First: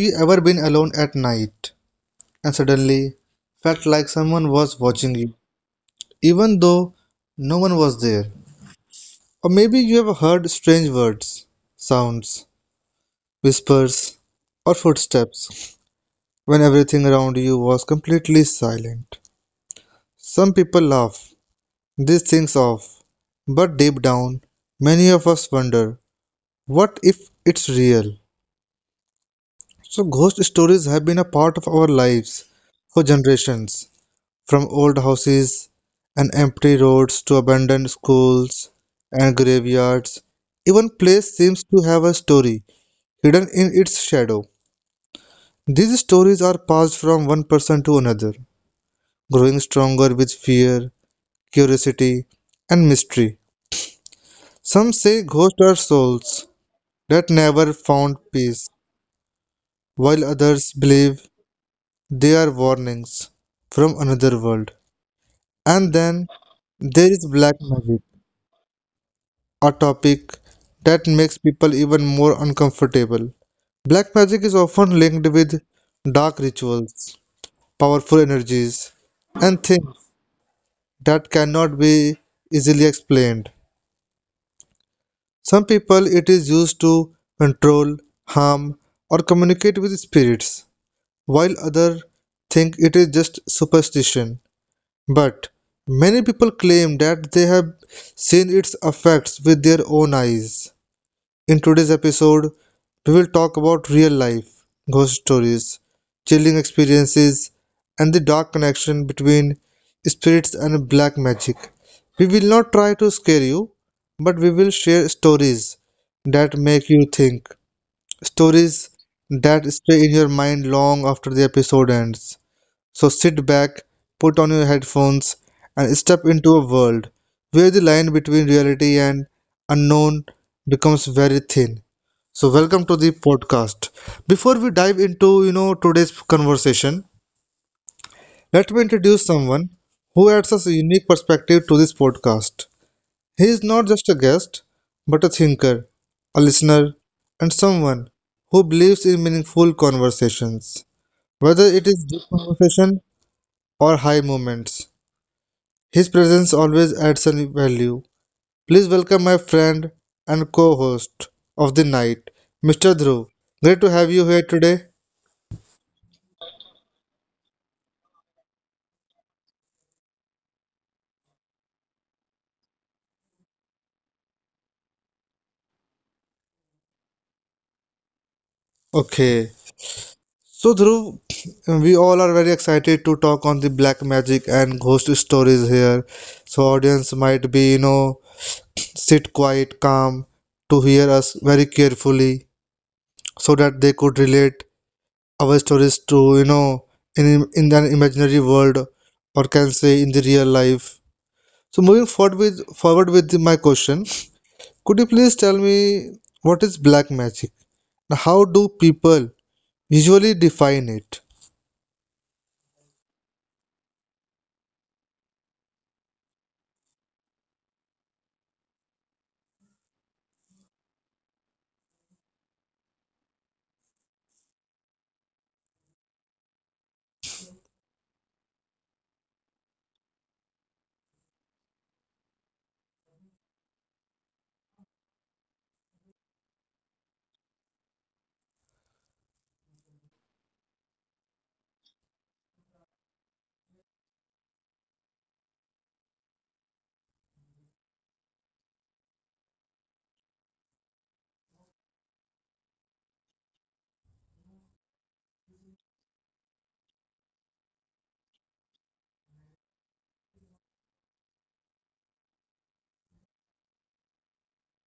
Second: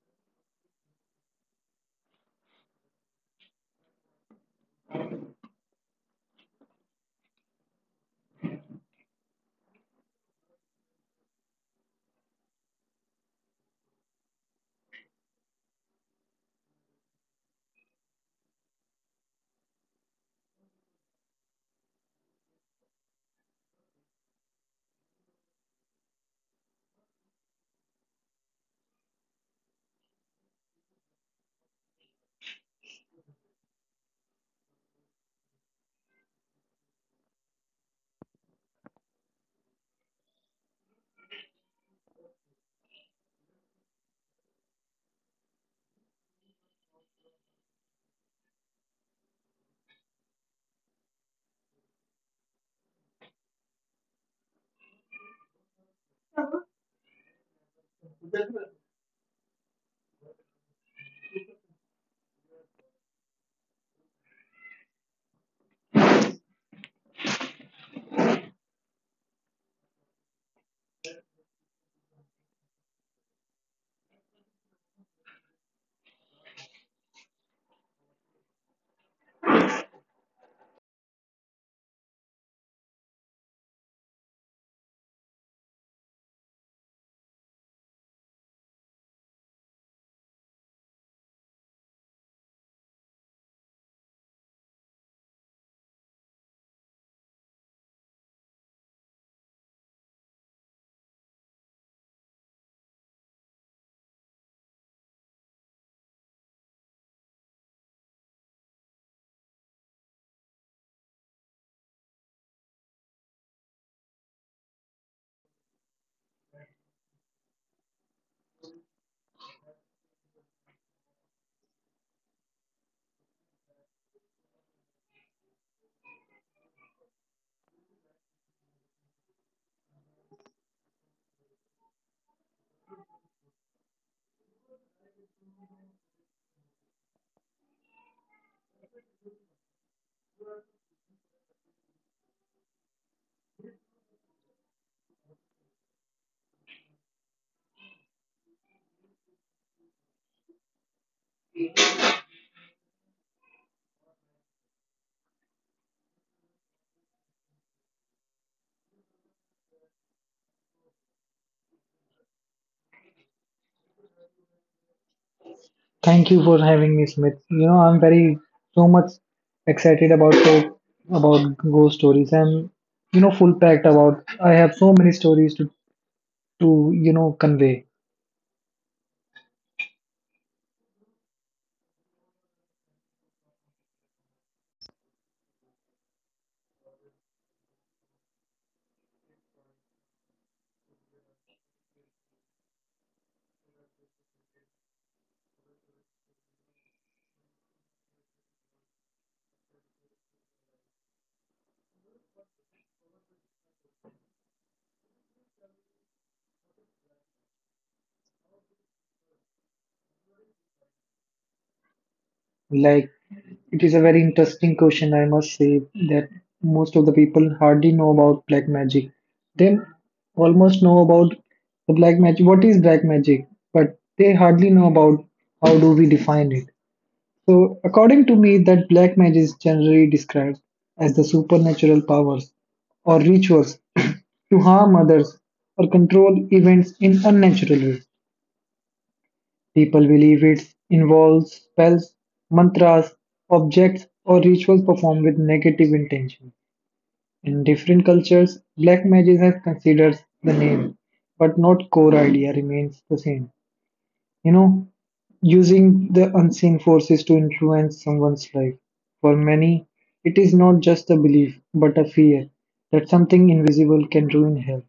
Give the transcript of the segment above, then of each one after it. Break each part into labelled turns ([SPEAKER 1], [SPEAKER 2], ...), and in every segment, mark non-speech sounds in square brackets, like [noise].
[SPEAKER 1] you ever been alone at night and suddenly felt like someone was watching you, even though no one was there? Or maybe you have heard strange words, sounds, whispers, or footsteps when everything around you was completely silent. Some people laugh these things off, but deep down, many of us wonder what if it's real? So, ghost stories have been a part of our lives for generations. From old houses and empty roads to abandoned schools and graveyards, even place seems to have a story hidden in its shadow. These stories are passed from one person to another, growing stronger with fear, curiosity, and mystery. Some say ghosts are souls that never found peace, while others believe they are warnings from another world. And then there is black magic, a topic that makes people even more uncomfortable. Black magic is often linked with dark rituals, powerful energies, and things that cannot be easily explained. Some people it is used to control, harm, or communicate with spirits, while others think it is just superstition. But many people claim that they have seen its effects with their own eyes. In today's episode, we will talk about real life ghost stories, chilling experiences, and the dark connection between spirits and black magic. We will not try to scare you, but we will share stories that make you think, stories that stay in your mind long after the episode ends. So sit back, put on your headphones, and step into a world where the line between reality and unknown becomes very thin. So welcome to the podcast. Before we dive into, today's conversation, let me introduce someone who adds us a unique perspective to this podcast. He is not just a guest, but a thinker, a listener, and someone who believes in meaningful conversations. Whether it is deep conversation or high moments, his presence always adds a value. Please welcome my friend and co-host of the night, Mr. Dhruv. Great to have you here today.
[SPEAKER 2] Thank you for having me, Smith. I'm very so much excited about the about ghost stories. I'm full packed about. I have so many stories to to convey.
[SPEAKER 1] Okay. So Dhruv, we all are very excited to talk on the black magic and ghost stories here. So audience might be, sit quiet, calm to hear us very carefully so that they could relate our stories to, in an imaginary world, or can say in the real life. So moving forward with my question, could you please tell me what is black magic? How do people usually define it?
[SPEAKER 2] Like it is a very interesting question. I must say that most of the people hardly know about black magic. They almost know about the black magic. What is black magic? But they hardly know about how do we define it. So, according to me, that black magic is generally described as the supernatural powers or rituals [clears throat] to harm others or control events in unnatural ways. People believe it involves spells, mantras, objects, or rituals performed with negative intention. In different cultures, black magic has considered the name, but not core idea remains the same you know, using the unseen forces to influence someone's life. For many, it is not just a belief, but a fear that something invisible can ruin health,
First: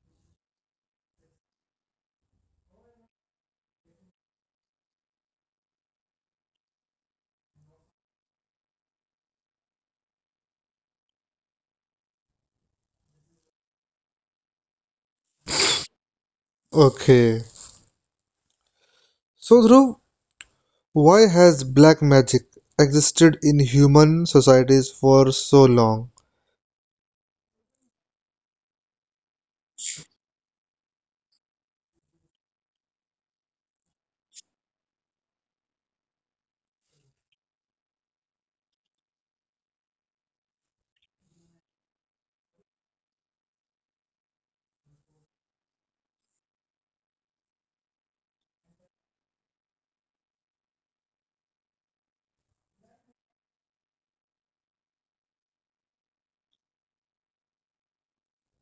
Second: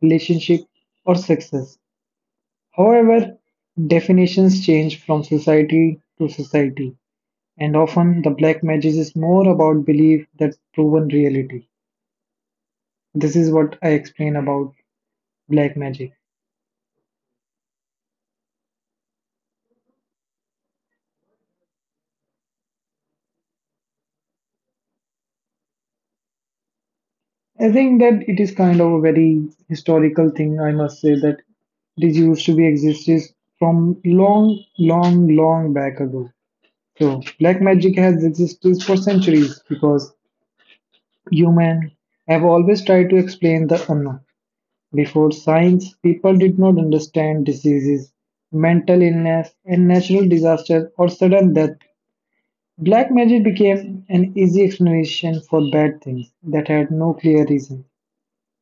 [SPEAKER 2] relationship, or success. However, definitions change from society to society, and often the black magic is more about belief that's proven reality. This is what I explain about black magic.
[SPEAKER 1] Okay. So Dhruv, why has black magic existed in human societies for so long?
[SPEAKER 2] I think that it is kind of a very historical thing, I must say, that it is used to be existed from long, long, long back ago. So black magic has existed for centuries because humans have always tried to explain the unknown. Before science, people did not understand diseases, mental illness, and natural disasters or sudden death. Black magic became an easy explanation for bad things that had no clear reason.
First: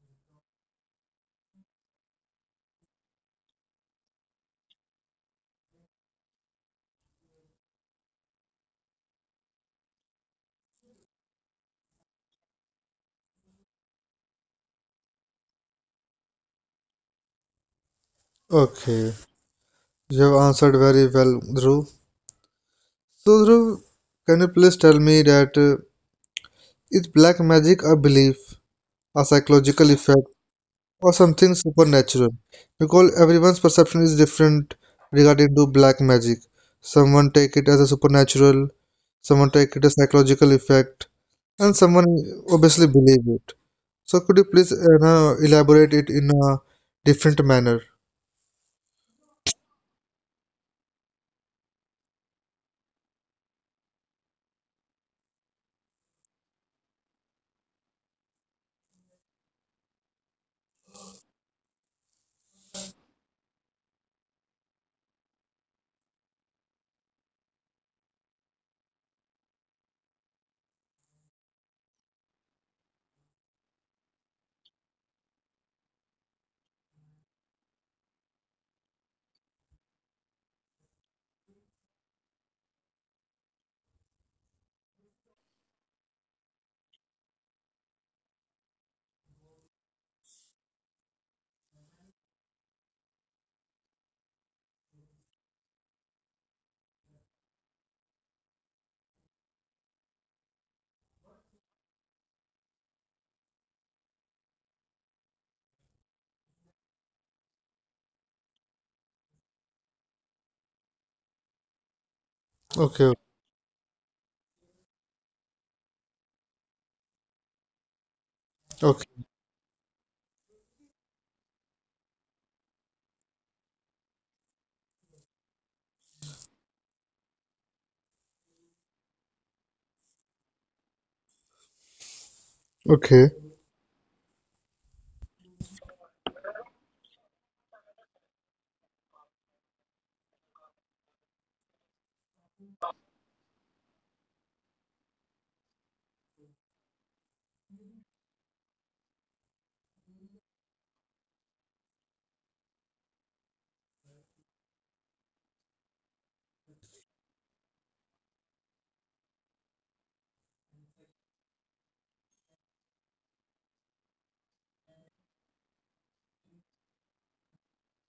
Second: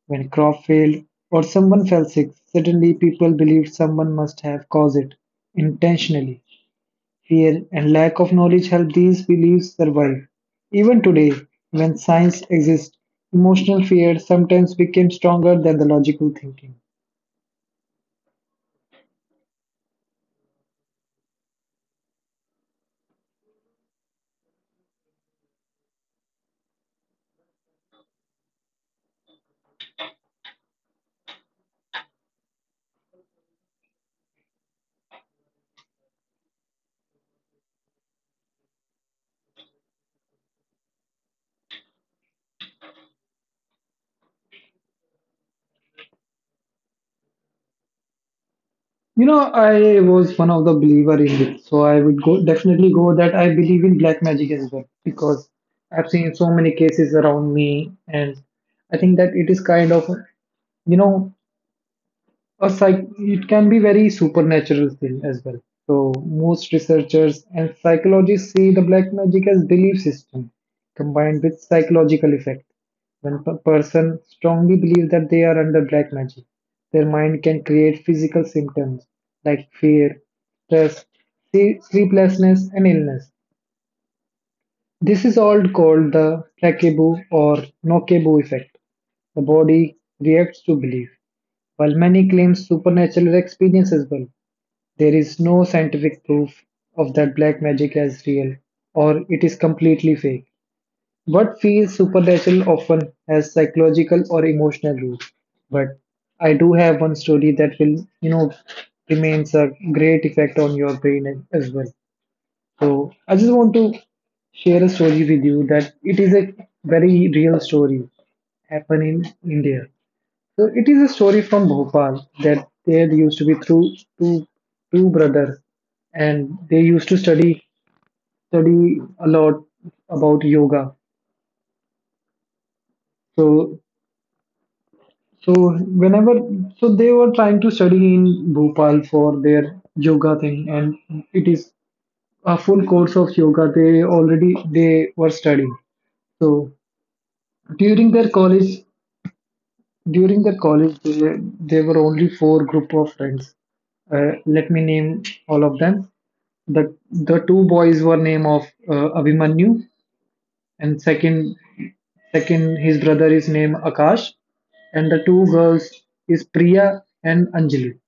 [SPEAKER 2] When crop failed or someone fell sick, suddenly people believed someone must have caused it intentionally. Fear and lack of knowledge helped these beliefs survive. Even today, when science exists, emotional fear sometimes became stronger than the logical thinking.
[SPEAKER 1] Okay. You have answered very well, Dhruv. So Dhruv, can you please tell me that is black magic a belief, a psychological effect, or something supernatural? Because everyone's perception is different regarding to black magic. Someone take it as a supernatural, someone take it as psychological effect, and someone obviously believe it. So could you please now elaborate it in a different manner?
[SPEAKER 2] I was one of the believer in it, so I would go definitely go that I believe in black magic as well, because I've seen so many cases around me, and I think that it is kind of you know a psych it can be very supernatural thing as well. So most researchers and psychologists see the black magic as belief system combined with psychological effect. When a person strongly believes that they are under black magic, their mind can create physical symptoms like fear, stress, sleeplessness, and illness. This is all called the placebo or nocebo effect. The body reacts to belief. While many claim supernatural experience as well, there is no scientific proof of that black magic as real or it is completely fake. What feels supernatural often has psychological or emotional roots, but I do have one story that will, you know, remains a great effect on your brain as well. So
[SPEAKER 1] Okay,
[SPEAKER 2] I just want to share a story with you that it is a very real story happened
[SPEAKER 1] okay,
[SPEAKER 2] in India. So it is a story from Bhopal that there used to be through two two brothers, and they used to study a lot about yoga.
[SPEAKER 1] okay.
[SPEAKER 2] So so whenever, so they were trying to study in Bhopal for their yoga thing, and it is a full course of yoga they were studying. So during their college during their college they were only four group of friends. Let me name all of them. The two boys were name of Abhimanyu, and second his brother is named Akash, and the two girls is Priya and Anjali.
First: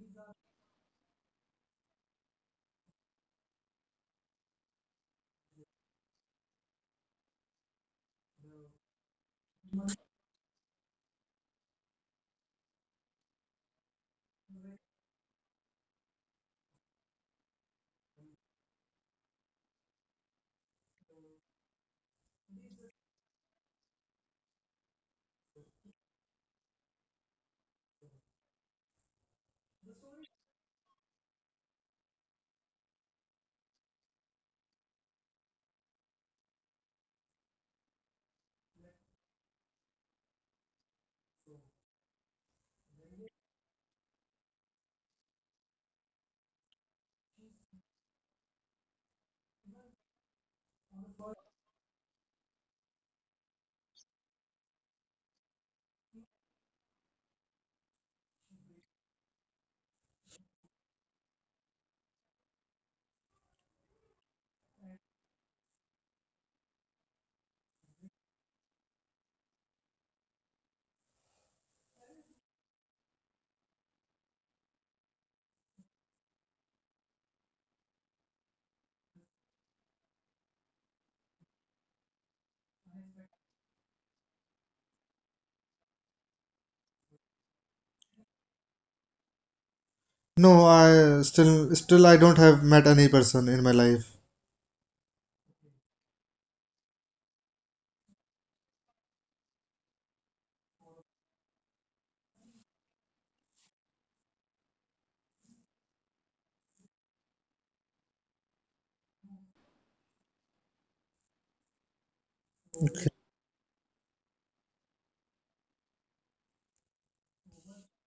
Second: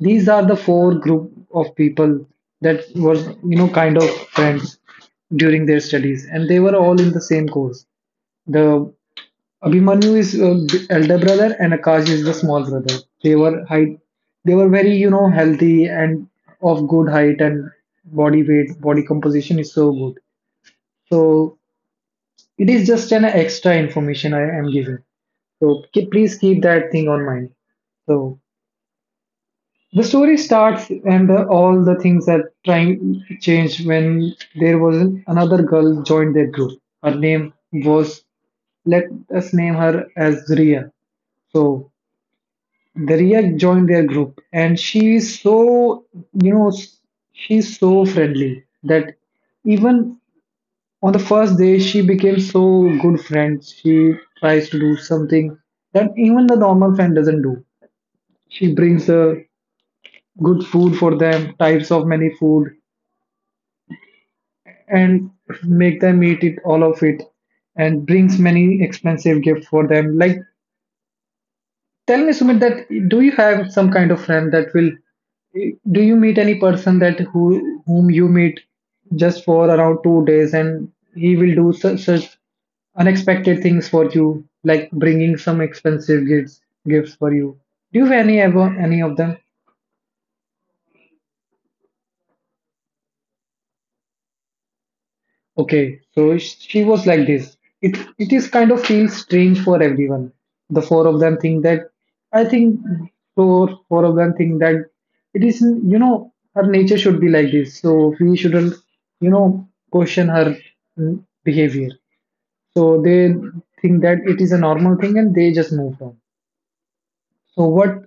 [SPEAKER 2] These are the four group of people that were kind of friends during their studies, and they were all in the same course. The Abhimanyu is the elder brother, and Akash is the small brother. They were they were very healthy and of good height, and body weight, body composition is so good. So it is just an extra information I am giving. So please keep that thing on mind. So the story starts, and all the things are trying changed when there was another girl joined their group. Her name was, let us name her as Ria. So Daria joined their group, and she is so, you know, she's so friendly that even on the first day she became so good friends. She tries to do something that even the normal friend doesn't do. She brings good food for them, types of many food, and make them eat it all of it, and brings many expensive gift for them. Like, tell me, Sumit, that do you have some kind of friend that will? Do you meet any person that who whom you meet just for around 2 days, and he will do such unexpected things for you, like bringing some expensive gifts for you? Do you have any ever any of them?
[SPEAKER 1] No, I still I don't have met any person in my life.
[SPEAKER 2] Okay, so she was like this. It is kind of feels strange for everyone. The four of them think that, I think, four of them think that it is her nature should be like this. So we shouldn't question her mm, behavior. So they think that it is a normal thing, and they just move on. So what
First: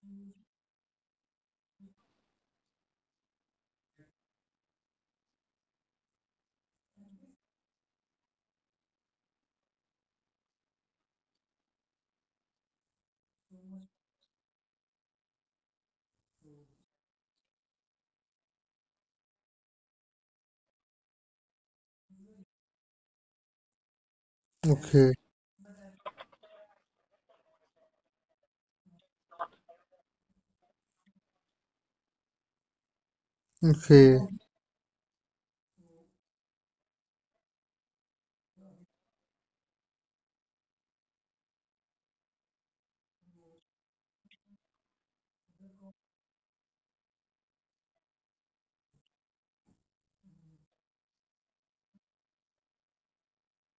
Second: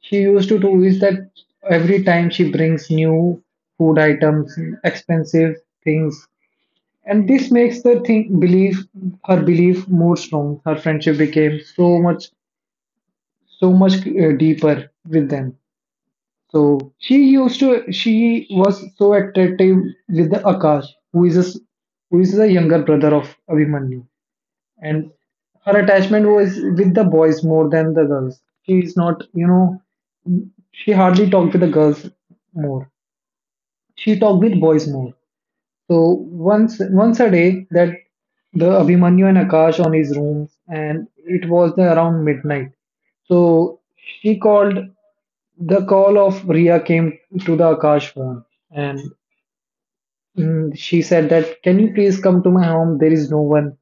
[SPEAKER 2] she used to do is that every time she brings new food items, expensive things, and this makes the thing believe her belief more strong. Her friendship became so much deeper with them. So she used to she was so attractive with the Akash, who is a who is the younger brother of Abhimanyu. And
[SPEAKER 1] Okay,
[SPEAKER 2] her attachment was with the boys more than the girls. She is not, she hardly talked with the girls more. She
[SPEAKER 1] okay,
[SPEAKER 2] talked with boys more. So once a day that the Abhimanyu and Akash on his rooms, and it was the around midnight. So she called the call of Ria came to the Akash phone, and she said that can you please come to my home? There is no one,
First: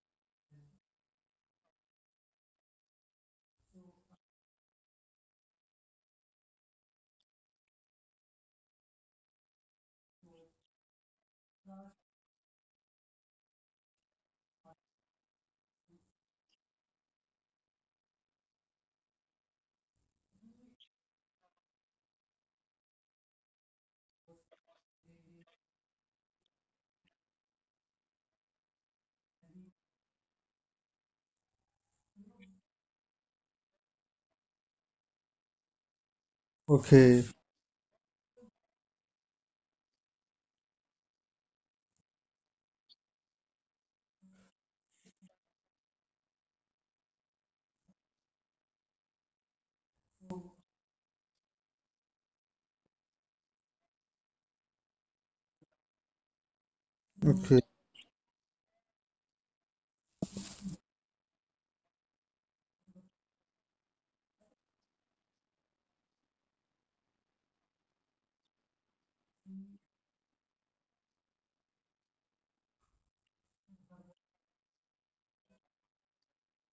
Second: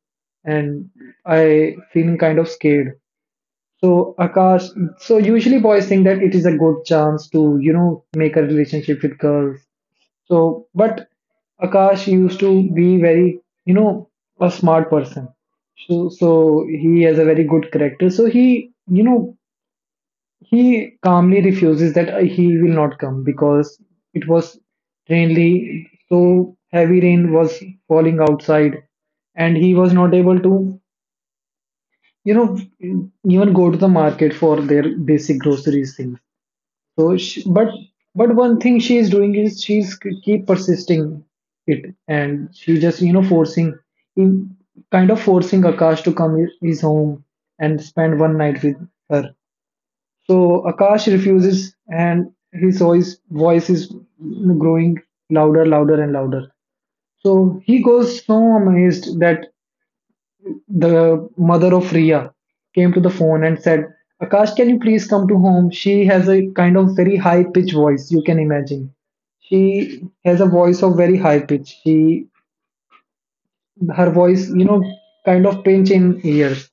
[SPEAKER 2] and I feeling kind of scared. So Akash, so usually boys think that it is a good chance to, you know, make a relationship with girls, so, but Akash used to be very, you know, a smart person. So he has a very good character. So he, you know, he calmly refuses that he will not come, because it was rainly, so heavy rain was falling outside, and he was not able to, you know, even go to the market for their basic groceries things. So,
[SPEAKER 1] okay,
[SPEAKER 2] she, but one thing she is doing is she's keep persisting it, and she just forcing, in, kind of forcing Akash to come his home and spend one night with her. So Akash refuses, and his voice is growing louder, louder, and louder.
[SPEAKER 1] okay,
[SPEAKER 2] So he goes so amazed that the mother of Ria came to the phone and said, Akash, can you please come to home? She has a kind of very high pitch voice, you can imagine. She has a voice of very high pitch. She her voice, you know, kind of pinch in ears.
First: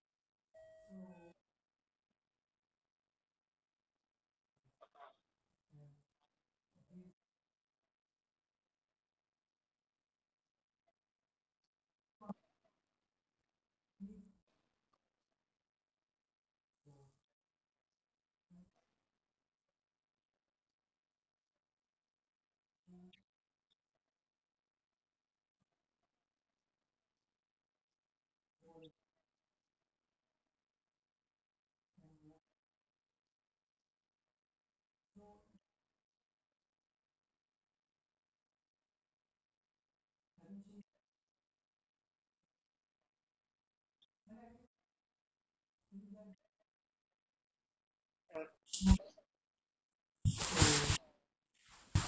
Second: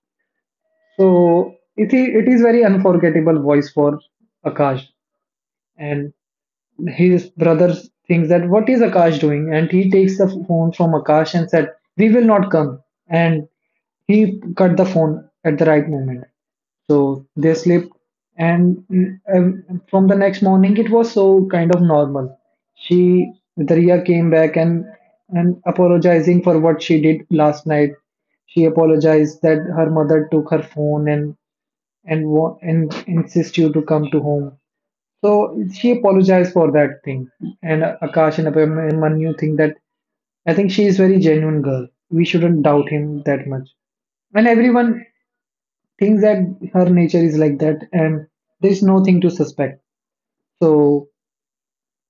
[SPEAKER 2] So it is very unforgettable voice for Akash. And his brother thinks that what is Akash doing? And he takes the phone from Akash and said, "We will not come." And he cut the phone at the right moment. So they slept, and um, from the next morning, it was so kind of normal. She Darya came back, and apologizing for what she did last night. She apologized that her mother took her phone and and insist you to come to home, so she apologized for that thing. And Akash and Manu think that I think she is very genuine girl. We shouldn't doubt him that much. And everyone thinks that her nature is like that, and there's nothing to suspect. So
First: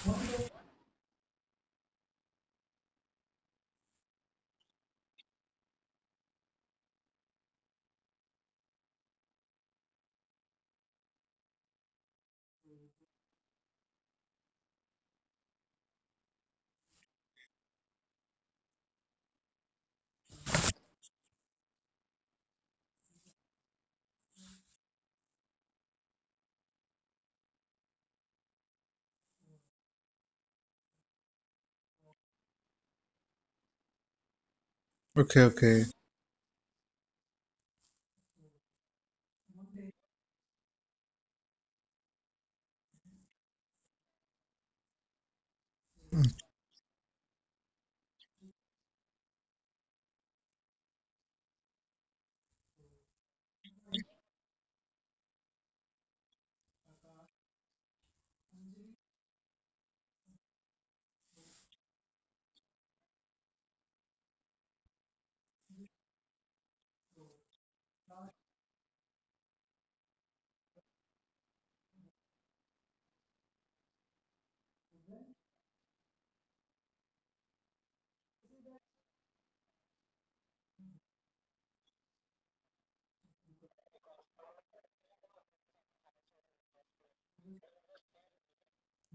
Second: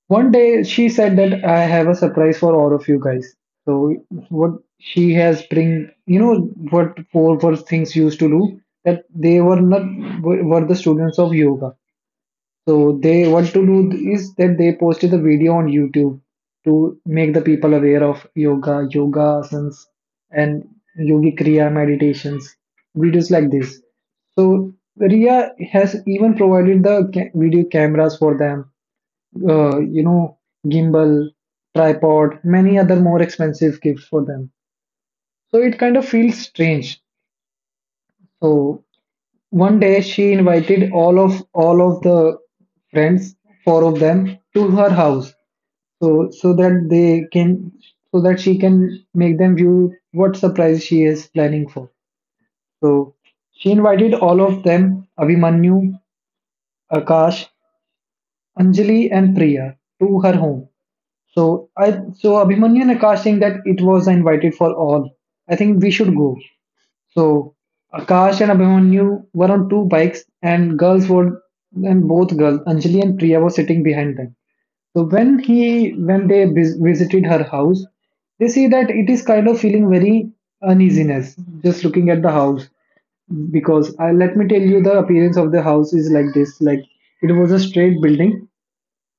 [SPEAKER 2] one day she said that I have a surprise for all of you guys. So what she has bring, you know, what four first things used to do that they were not were the students of yoga. So they what to do is that they posted the video on YouTube to make the people aware of yoga, yoga asanas, and yogi kriya meditations, videos like this. So Ria has even provided the video cameras for them, uh, you know, gimbal, tripod, many other more expensive gifts for them.
[SPEAKER 1] okay,
[SPEAKER 2] So it
[SPEAKER 1] okay,
[SPEAKER 2] kind of feels strange. So one day she invited all of the friends, four of them, to her house, so that they can, so that she can make them view what surprise she is planning for. So she invited all of them, Abhimanyu, Akash, Anjali, and Priya, to her home. So I so Abhimanyu and Akash think that it was invited for all. I think we should go. So Akash and Abhimanyu were on two bikes, and girls were and both girls, Anjali and Priya, were sitting behind them. So when they visited her house, they see that it is kind of feeling very uneasiness just looking at the house because let me tell you the appearance of the house is like this, like it was a straight building,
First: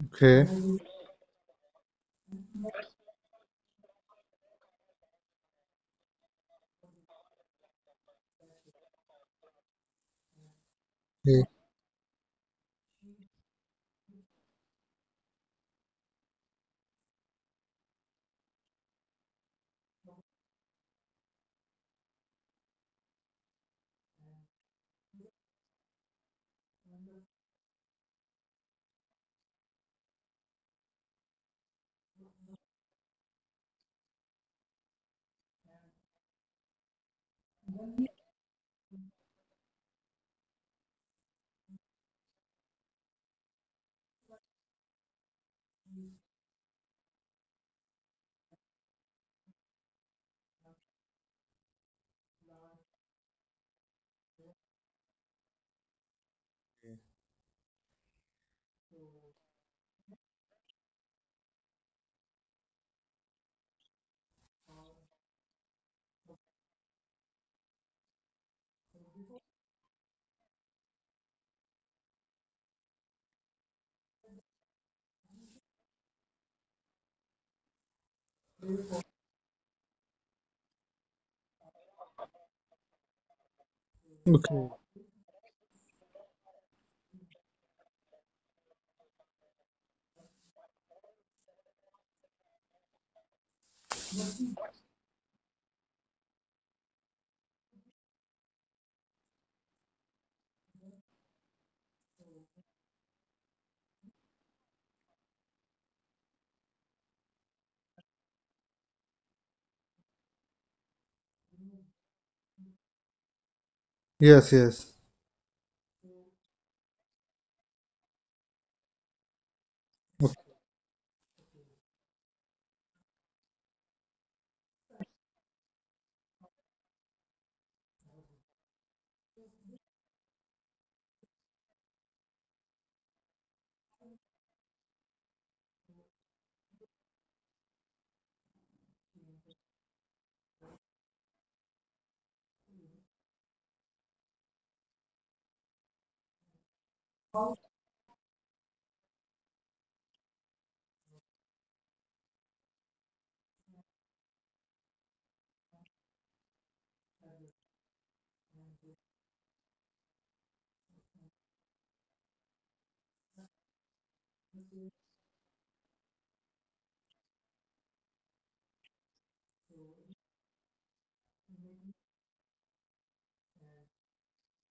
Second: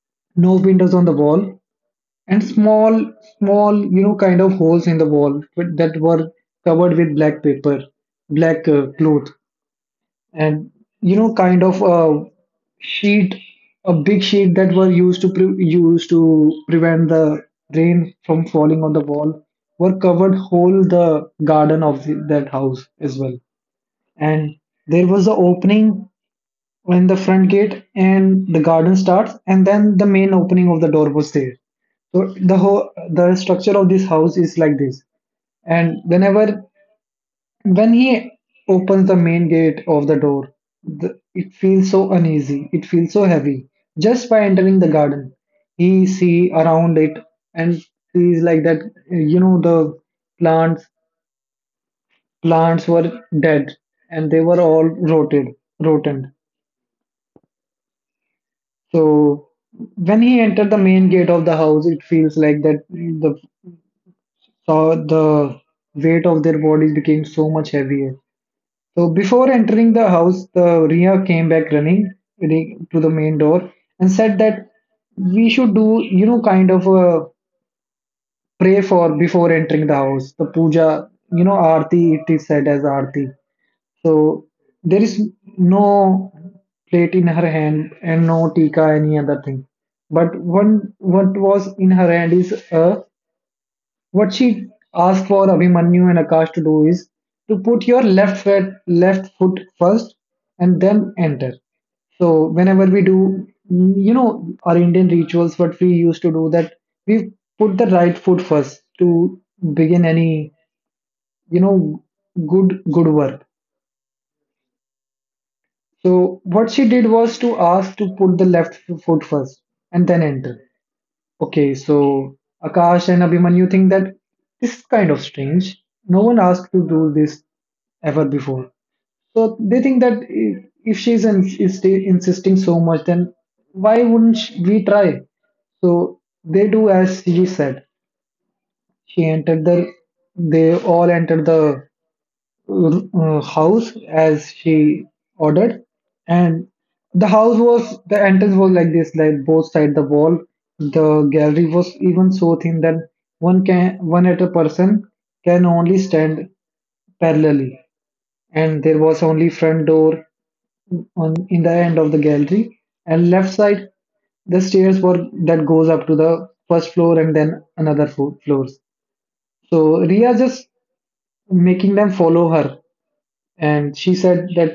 [SPEAKER 1] okay,
[SPEAKER 2] no windows on the wall, and small, small, kind of holes in the wall that were covered with black paper, black cloth, and, you know,
[SPEAKER 1] okay,
[SPEAKER 2] kind of a sheet, a big sheet that were used to prevent the rain from falling on the wall, were covered whole the garden of that house as well, and there was an opening when the front gate and the garden starts, and then the main opening of the door was there. So the structure of this house is like this. And when he opens the main gate of the door, it feels so uneasy, it feels so heavy just by entering the garden. He see around it and sees like that, you know, the plants plants were dead, and they were all rotted rotten. So when he entered the main gate of the house, it feels like that the weight of their bodies became so much heavier. So before entering the house, the Ria came back running to the main door and said that we should do, you know, kind of a pray for before entering the house. The puja, you know, arti, it is said as arti. So
[SPEAKER 1] okay.
[SPEAKER 2] there is no plate in her hand and no tika any other thing. But one what was in her hand is what she asked for Abhimanyu and Akash to do is to put your left foot first and then enter. So whenever we do, you know, our Indian rituals, what we used to do that we put the right foot first to begin any, you know, good work.
[SPEAKER 1] Yes, yes.
[SPEAKER 2] So what she did was to ask to put the left foot first and then enter. Okay, so Akash and Abhimanyu think that this is kind of strange. No one asked to do this ever before. So they think that, if she's insisting so much, then why wouldn't we try? So they do as she said. She entered the. They all entered the house as she ordered. And the house was the entrance was like this, like both side the wall, the gallery was even so thin that one at a person can only stand parallelly. And there was only front door on in the end of the gallery, and left side the stairs were that goes up to the first floor and then another floors. So Ria just making them follow her, and she said that,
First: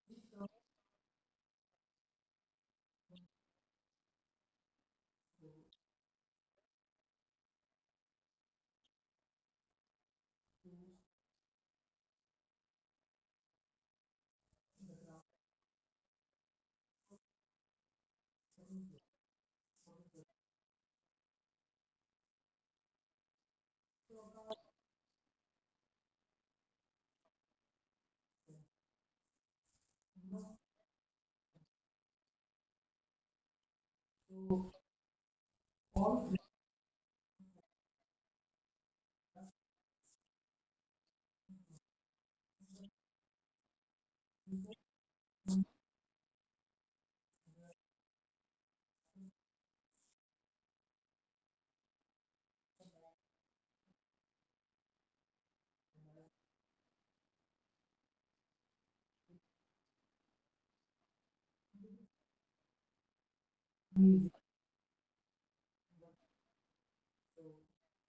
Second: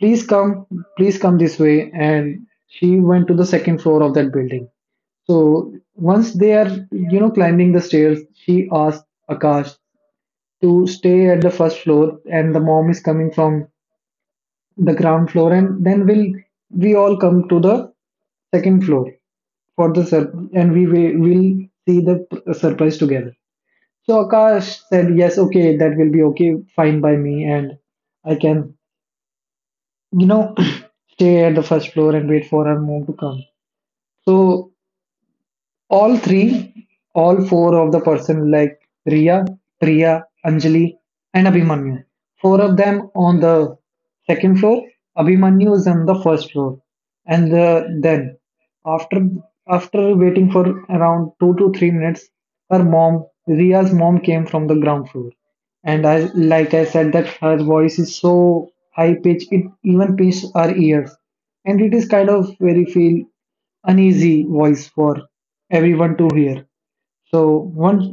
[SPEAKER 2] please come, please come this way. And she went to the second floor of that building. So once they are, you know, climbing the stairs, she asked Akash to stay at the first floor, and the mom is coming from the ground floor, and then we all come to the second floor for the and we will see the surprise together. So Akash said, yes, okay, that will be okay, fine by me, and I can, you know, [clears throat] stay at the first floor and wait for her mom to come. So all three, all four of the person, like Riya, Priya, Anjali, and Abhimanyu. Four of them on the second floor. Abhimanyu is on the first floor, and then after after waiting for around 2 to 3 minutes, her mom, Riya's mom, came from the ground floor. And I said that her voice is so high pitched, it even pierces our ears, and it is kind of very feel uneasy voice for everyone to hear. So once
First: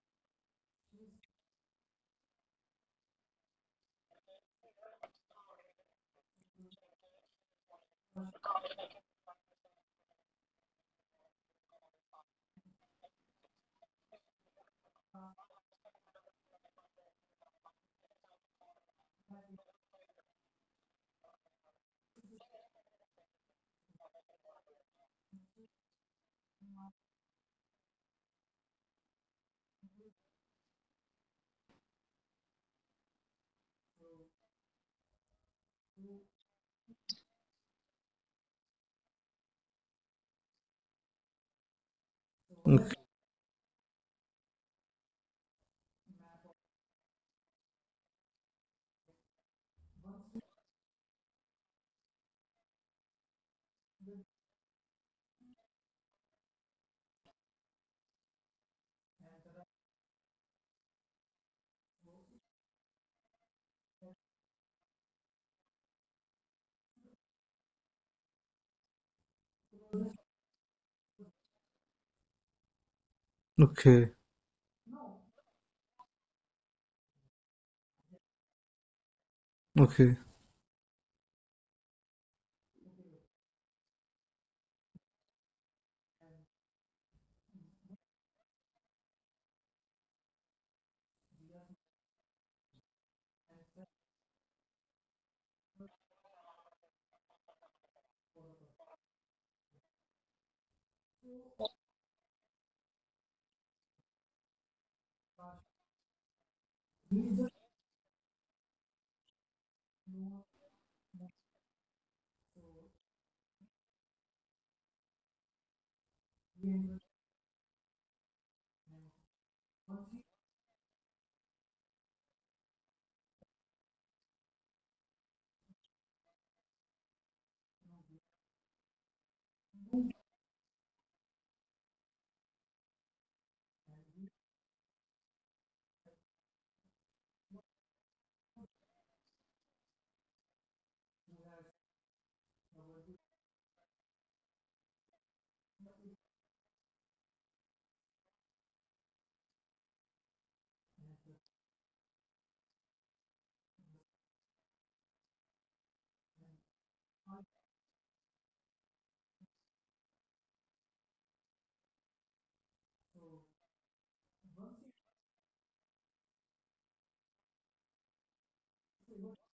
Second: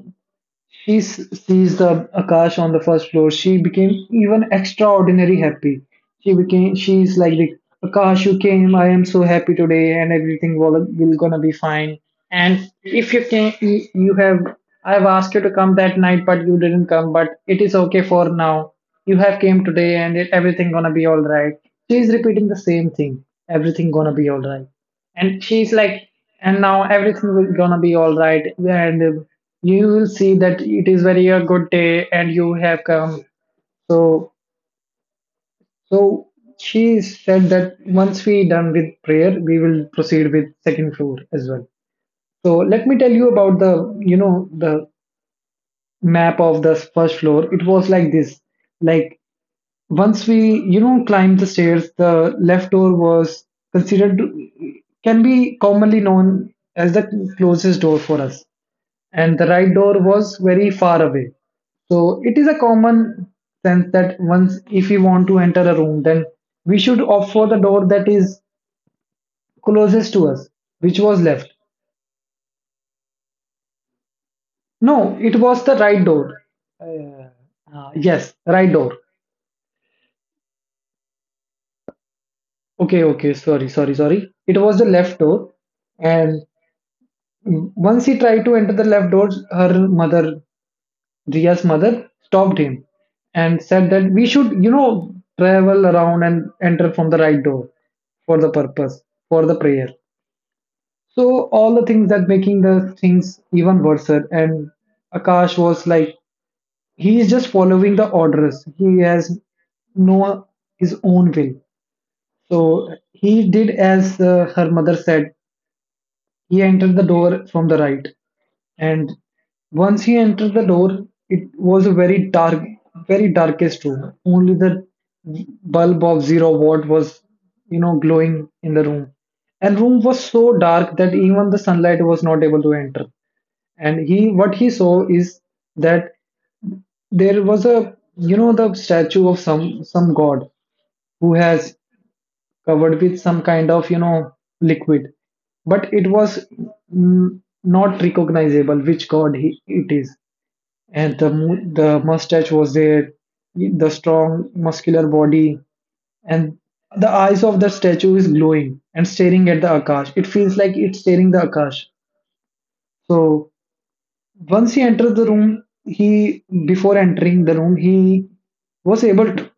[SPEAKER 2] she sees the Akash on the first floor, she became even extraordinary happy. She became, she's like, the Akash, you came. I am so happy today, and will gonna be fine. And if you can, you have, I have asked you to come that night, but you didn't come. But it is okay for now. You have came today, and everything gonna be all right. She is repeating the same thing. Everything gonna be all right. And she's like, and now everything will gonna be all right, and, you will see that it is very a good day and you have come. so so she said that once we done with prayer, we will proceed with second floor as well. So let me tell you about the, you know, the map of the first floor. It was like this, like once we, you know, climbed the stairs, the left door was considered, can be commonly known as the closest door for us, and the right door was very far away. So it is a common sense that once if we want to enter a room, then we should opt for the door that is closest to us, which was left.
[SPEAKER 1] Okay,
[SPEAKER 2] No, it was the right door. Uh, yes, right door.
[SPEAKER 1] okay.
[SPEAKER 2] Okay, okay, sorry, sorry, sorry. It was the left door, and once he tried to enter the left door, her mother, Riya's mother, stopped him and said that we should, you know, travel around and enter from the right door for the purpose, for the prayer. So all the things that making the things even worse. And Akash was like, he is just following the orders. He has no his own will. So he did as her mother said. He entered the door from the right, and once he entered the door, it was a very dark, very darkest room. Only the bulb of zero watt was, you know, glowing in the room. And room was so dark that even the sunlight was not able to enter. And he, what he saw is that there was a, you know, the statue of some god who has covered with some kind of, you know, liquid, but it was, not recognizable which god it is. And the mustache was there, the strong muscular body, and the eyes of the statue is glowing and staring at the Akash. It feels like it's staring the Akash. So once he entered the room he before entering the room, he was able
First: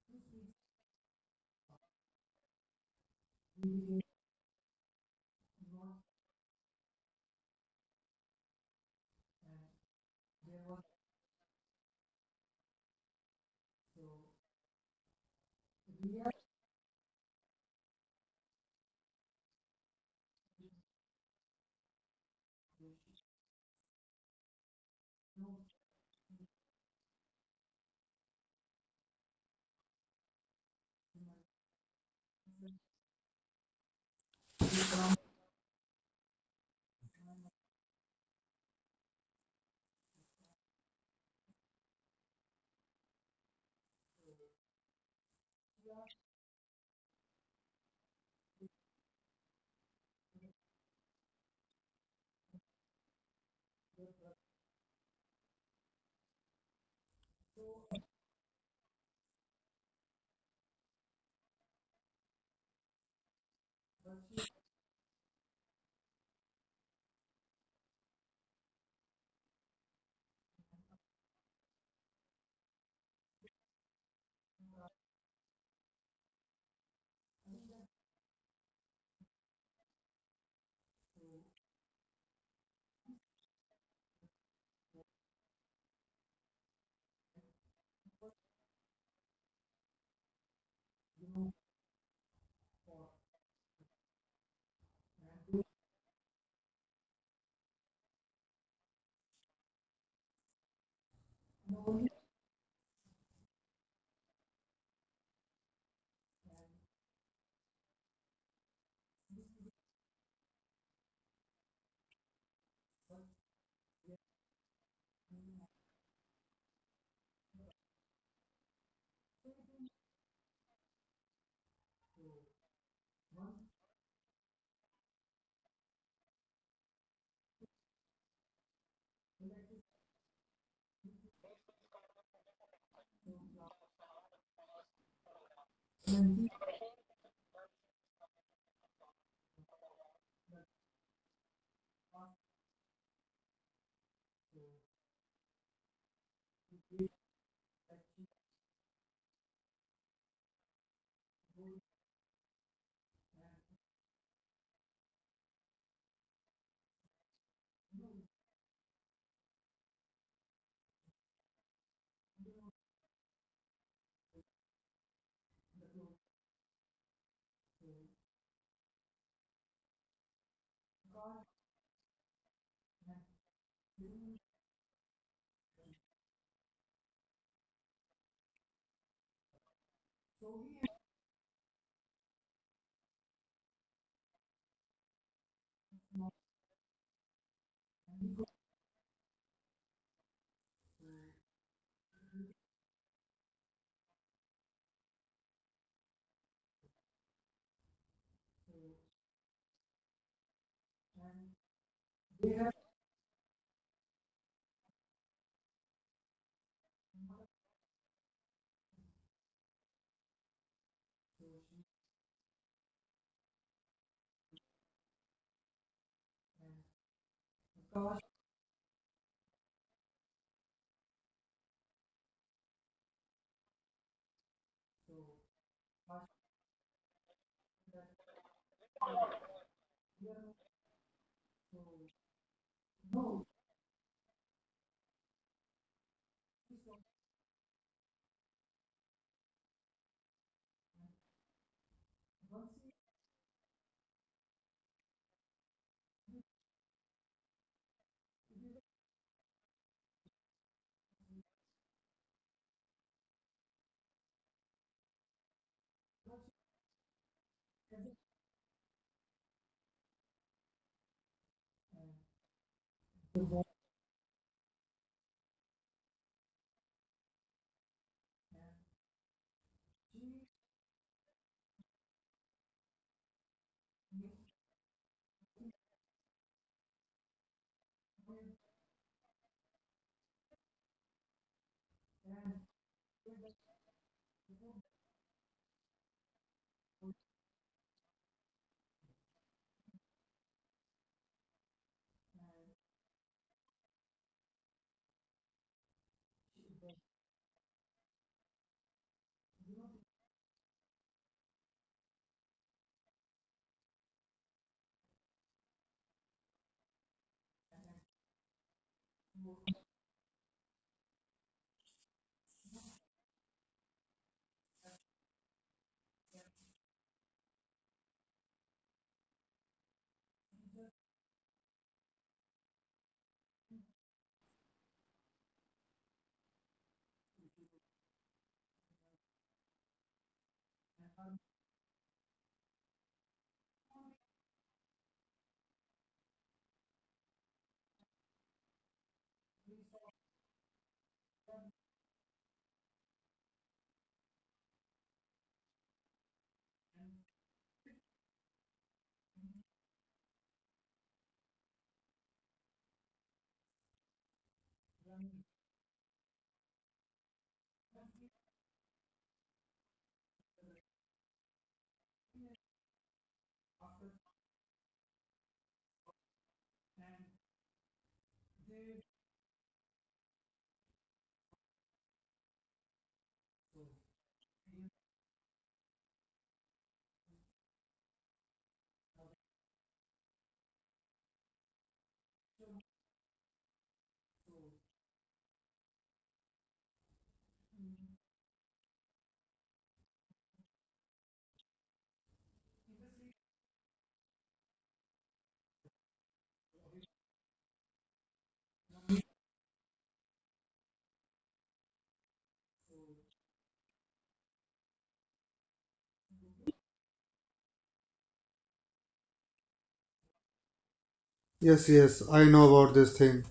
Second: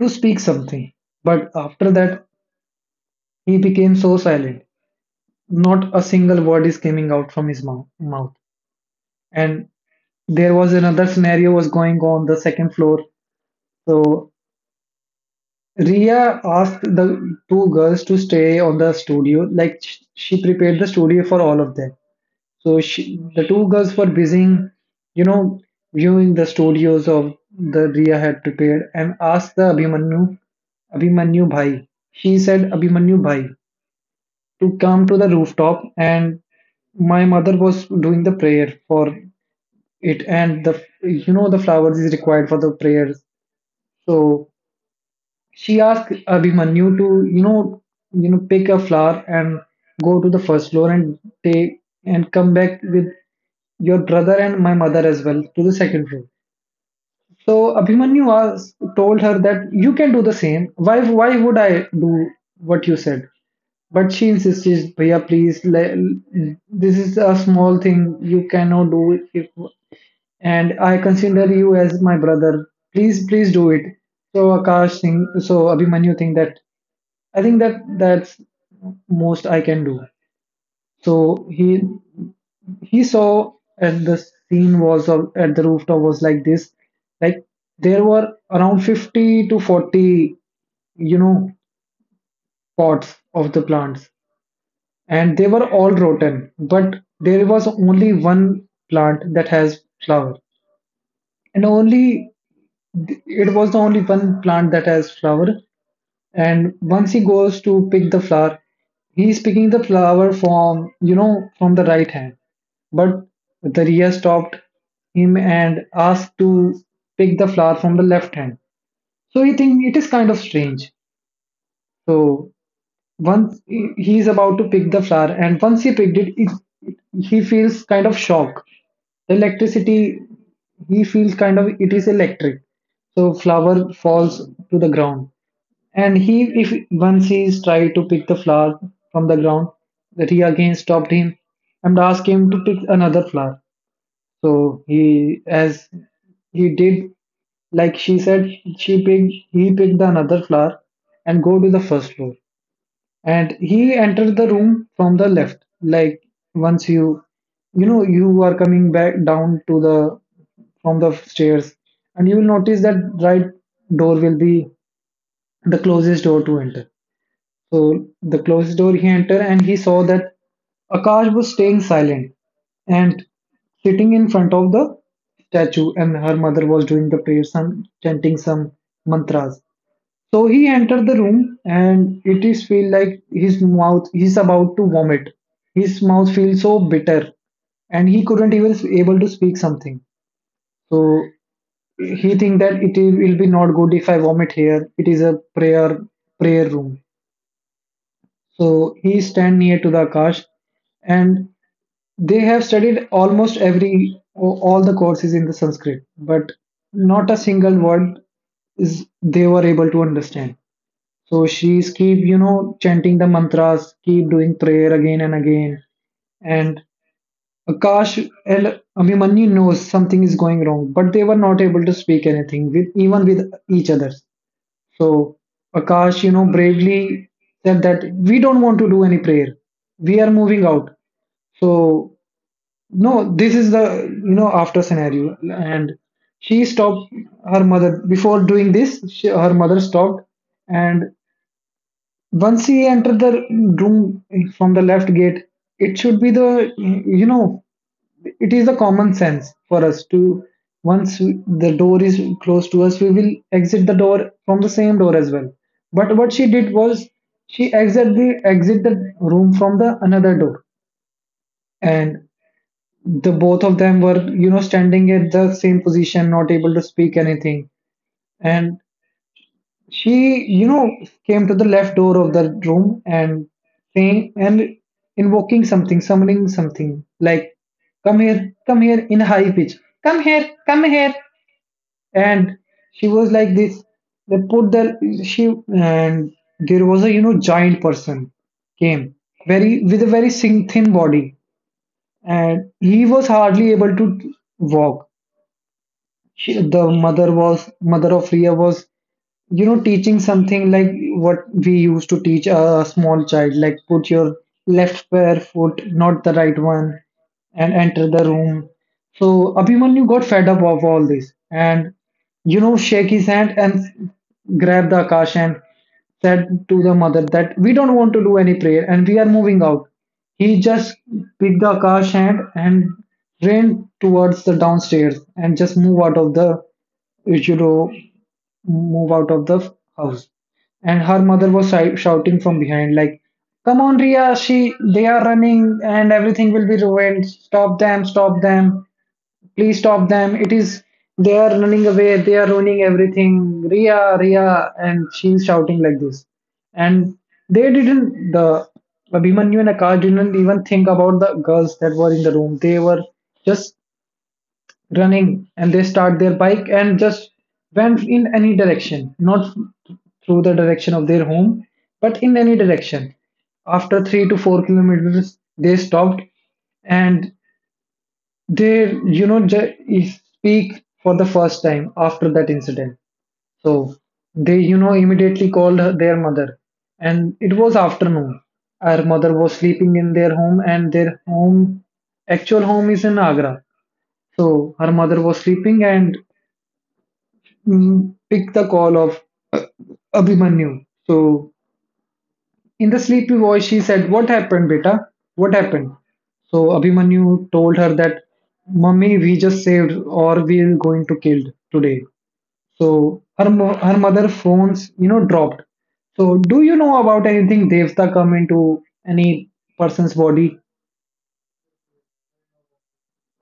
[SPEAKER 2] to speak something, but after that he became so silent. Not a single word is coming out from his mouth. And there was another scenario was going on the second floor. So Ria asked the two girls to stay on the studio. Like she prepared the studio for all of them. So the two girls were busy, you know, viewing the studios of the Ria had prepared, and asked the Abhimanyu Bhai. She said Abhimanyu Bhai to come to the rooftop. And my mother was doing the prayer for it, and the, you know, the flowers is required for the prayers. So she asked Abhimanyu to, you know, you know, pick a flower and go to the first floor and take and come back with your brother and my mother as well to the second floor. So Abhimanyu was told her that you can do the same. Why would I do what you said? But she insisted, Bhaiya, please, this is a small thing. You cannot do it. If, and I consider you as my brother. Please, please do it. So Abhimanyu think that I think that that's most I can do. So he saw at the at the rooftop was like this, like there were around 50 to 40, you know, pots of the plants, and they were all rotten, but there was only one plant that has flower. And only it was the only one plant that has flower. And once he goes to pick the flower, he is picking the flower from, you know, from the right hand. But the Riya stopped him and asked to pick the flower from the left hand. So he think it is kind of strange. So once he is about to pick the flower, and once he picked it, he feels kind of shock, electricity. He feels kind of it is electric. So flower falls to the ground. And he if once he is tried to pick the flower from the ground, that he again stopped him and asked him to pick another flower. So he, as he did like she said, she picked he picked the another flower and go to the first floor. And he entered the room from the left, like, once you, you know, you are coming back down to the, from the stairs, and you will notice that right door will be the closest door to enter. So the closest door he entered, and he saw that Akash was staying silent and sitting in front of the statue, and her mother was doing the prayers and chanting some mantras. So he entered the room, and it is feel like his mouth, he's about to vomit. His mouth feels so bitter, and he couldn't even able to speak something. So he think that will be not good if I vomit here. It is a prayer room. So he stand near to the Akash, and they have studied almost every all the courses in the Sanskrit, but not a single word is they were able to understand. So she's keep, you know, chanting the mantras, keep doing prayer again and again. And Akash and Abhimanyu knows something is going wrong, but they were not able to speak anything with, even with each other. So Akash, you know, bravely said that we don't want to do any prayer. We are moving out. So no, this is the, you know, after scenario. And she stopped her mother before doing this. She, her mother stopped. And once he entered the room from the left gate, it should be the, you know, it is the common sense for us to, once the door is closed to us, we will exit the door from the same door as well. But what she did was, she exit the room from the another door. And the both of them were, you know, standing at the same position, not able to speak anything. And she, you know, came to the left door of the room and saying and invoking something, summoning something, like, "Come here, come here!" in a high pitch, "Come here, come here!" And she was like this. They put the, she, and there was a, you know, giant person came, very with a very thin body, and he was hardly able to walk. She, the mother was, mother of Ria was, you know, teaching something, like, what we used to teach a small child, like, put your left pair foot, not the right one, and enter the room. So Abhimanyu got fed up of all this, and, you know, shake his hand and grab the Akash, and said to the mother that we don't want to do any prayer and we are moving out. He just picked the car's hand and ran towards the downstairs and just move out of the, you should, oh, move out of the house. And her mother was shouting from behind, like, "Come on, Ria! She, they are running, and everything will be ruined. Stop them! Stop them! Please stop them! It is, they are running away, they are ruining everything. Ria, Ria!" And she's shouting like this. And they didn't, the Abhimanyu and Akash didn't even think about the girls that were in the room. They were just running. And they start their bike and just went in any direction, not through the direction of their home, but in any direction. After 3 to 4 kilometers, they stopped. And they, you know, speak for the first time after that incident. So they, you know, immediately called their mother. And it was afternoon. Our mother was sleeping in their home, and their home, actual home, is in Agra. So her mother was sleeping and, mm, picked the call of, uh, Abhimanyu. So in the sleepy voice, she said, "What happened, beta? What happened?" So Abhimanyu told her that, "Mummy, we just saved or we're going to kill today." So her, her mother phones, you know, dropped. So do you know about anything Devta come into any person's body?
[SPEAKER 1] Yes, yes, I know about this thing.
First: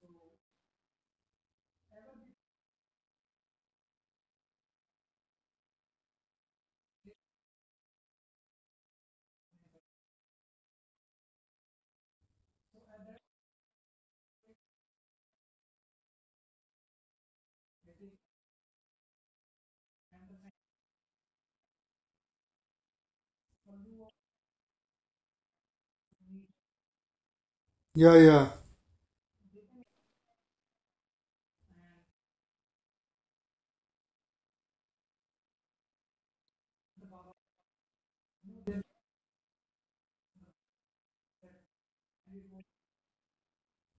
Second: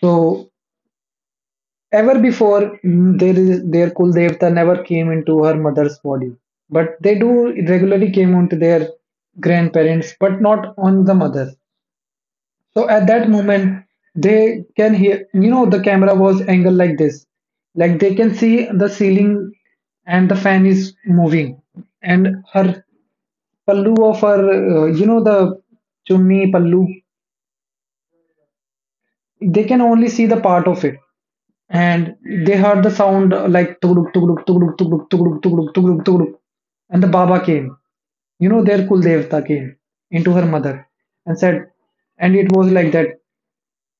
[SPEAKER 2] So ever before, mm, there is their Kul Devta never came into her mother's body. But they do regularly came onto their grandparents, but not on the mother. So at that moment, they can hear, you know, the camera was angled like this. Like, they can see the ceiling and the fan is moving. And her pallu of her, you know, the chumni pallu,
[SPEAKER 1] Yeah, yeah.
[SPEAKER 2] they can only see the part of it. And they heard the sound, like, tugduk, tugduk, tugduk, tugduk, tugduk, tugduk, tugduk, tugduk. And the Baba came, you know, their Kuldevta came into her mother and said, and it was like that.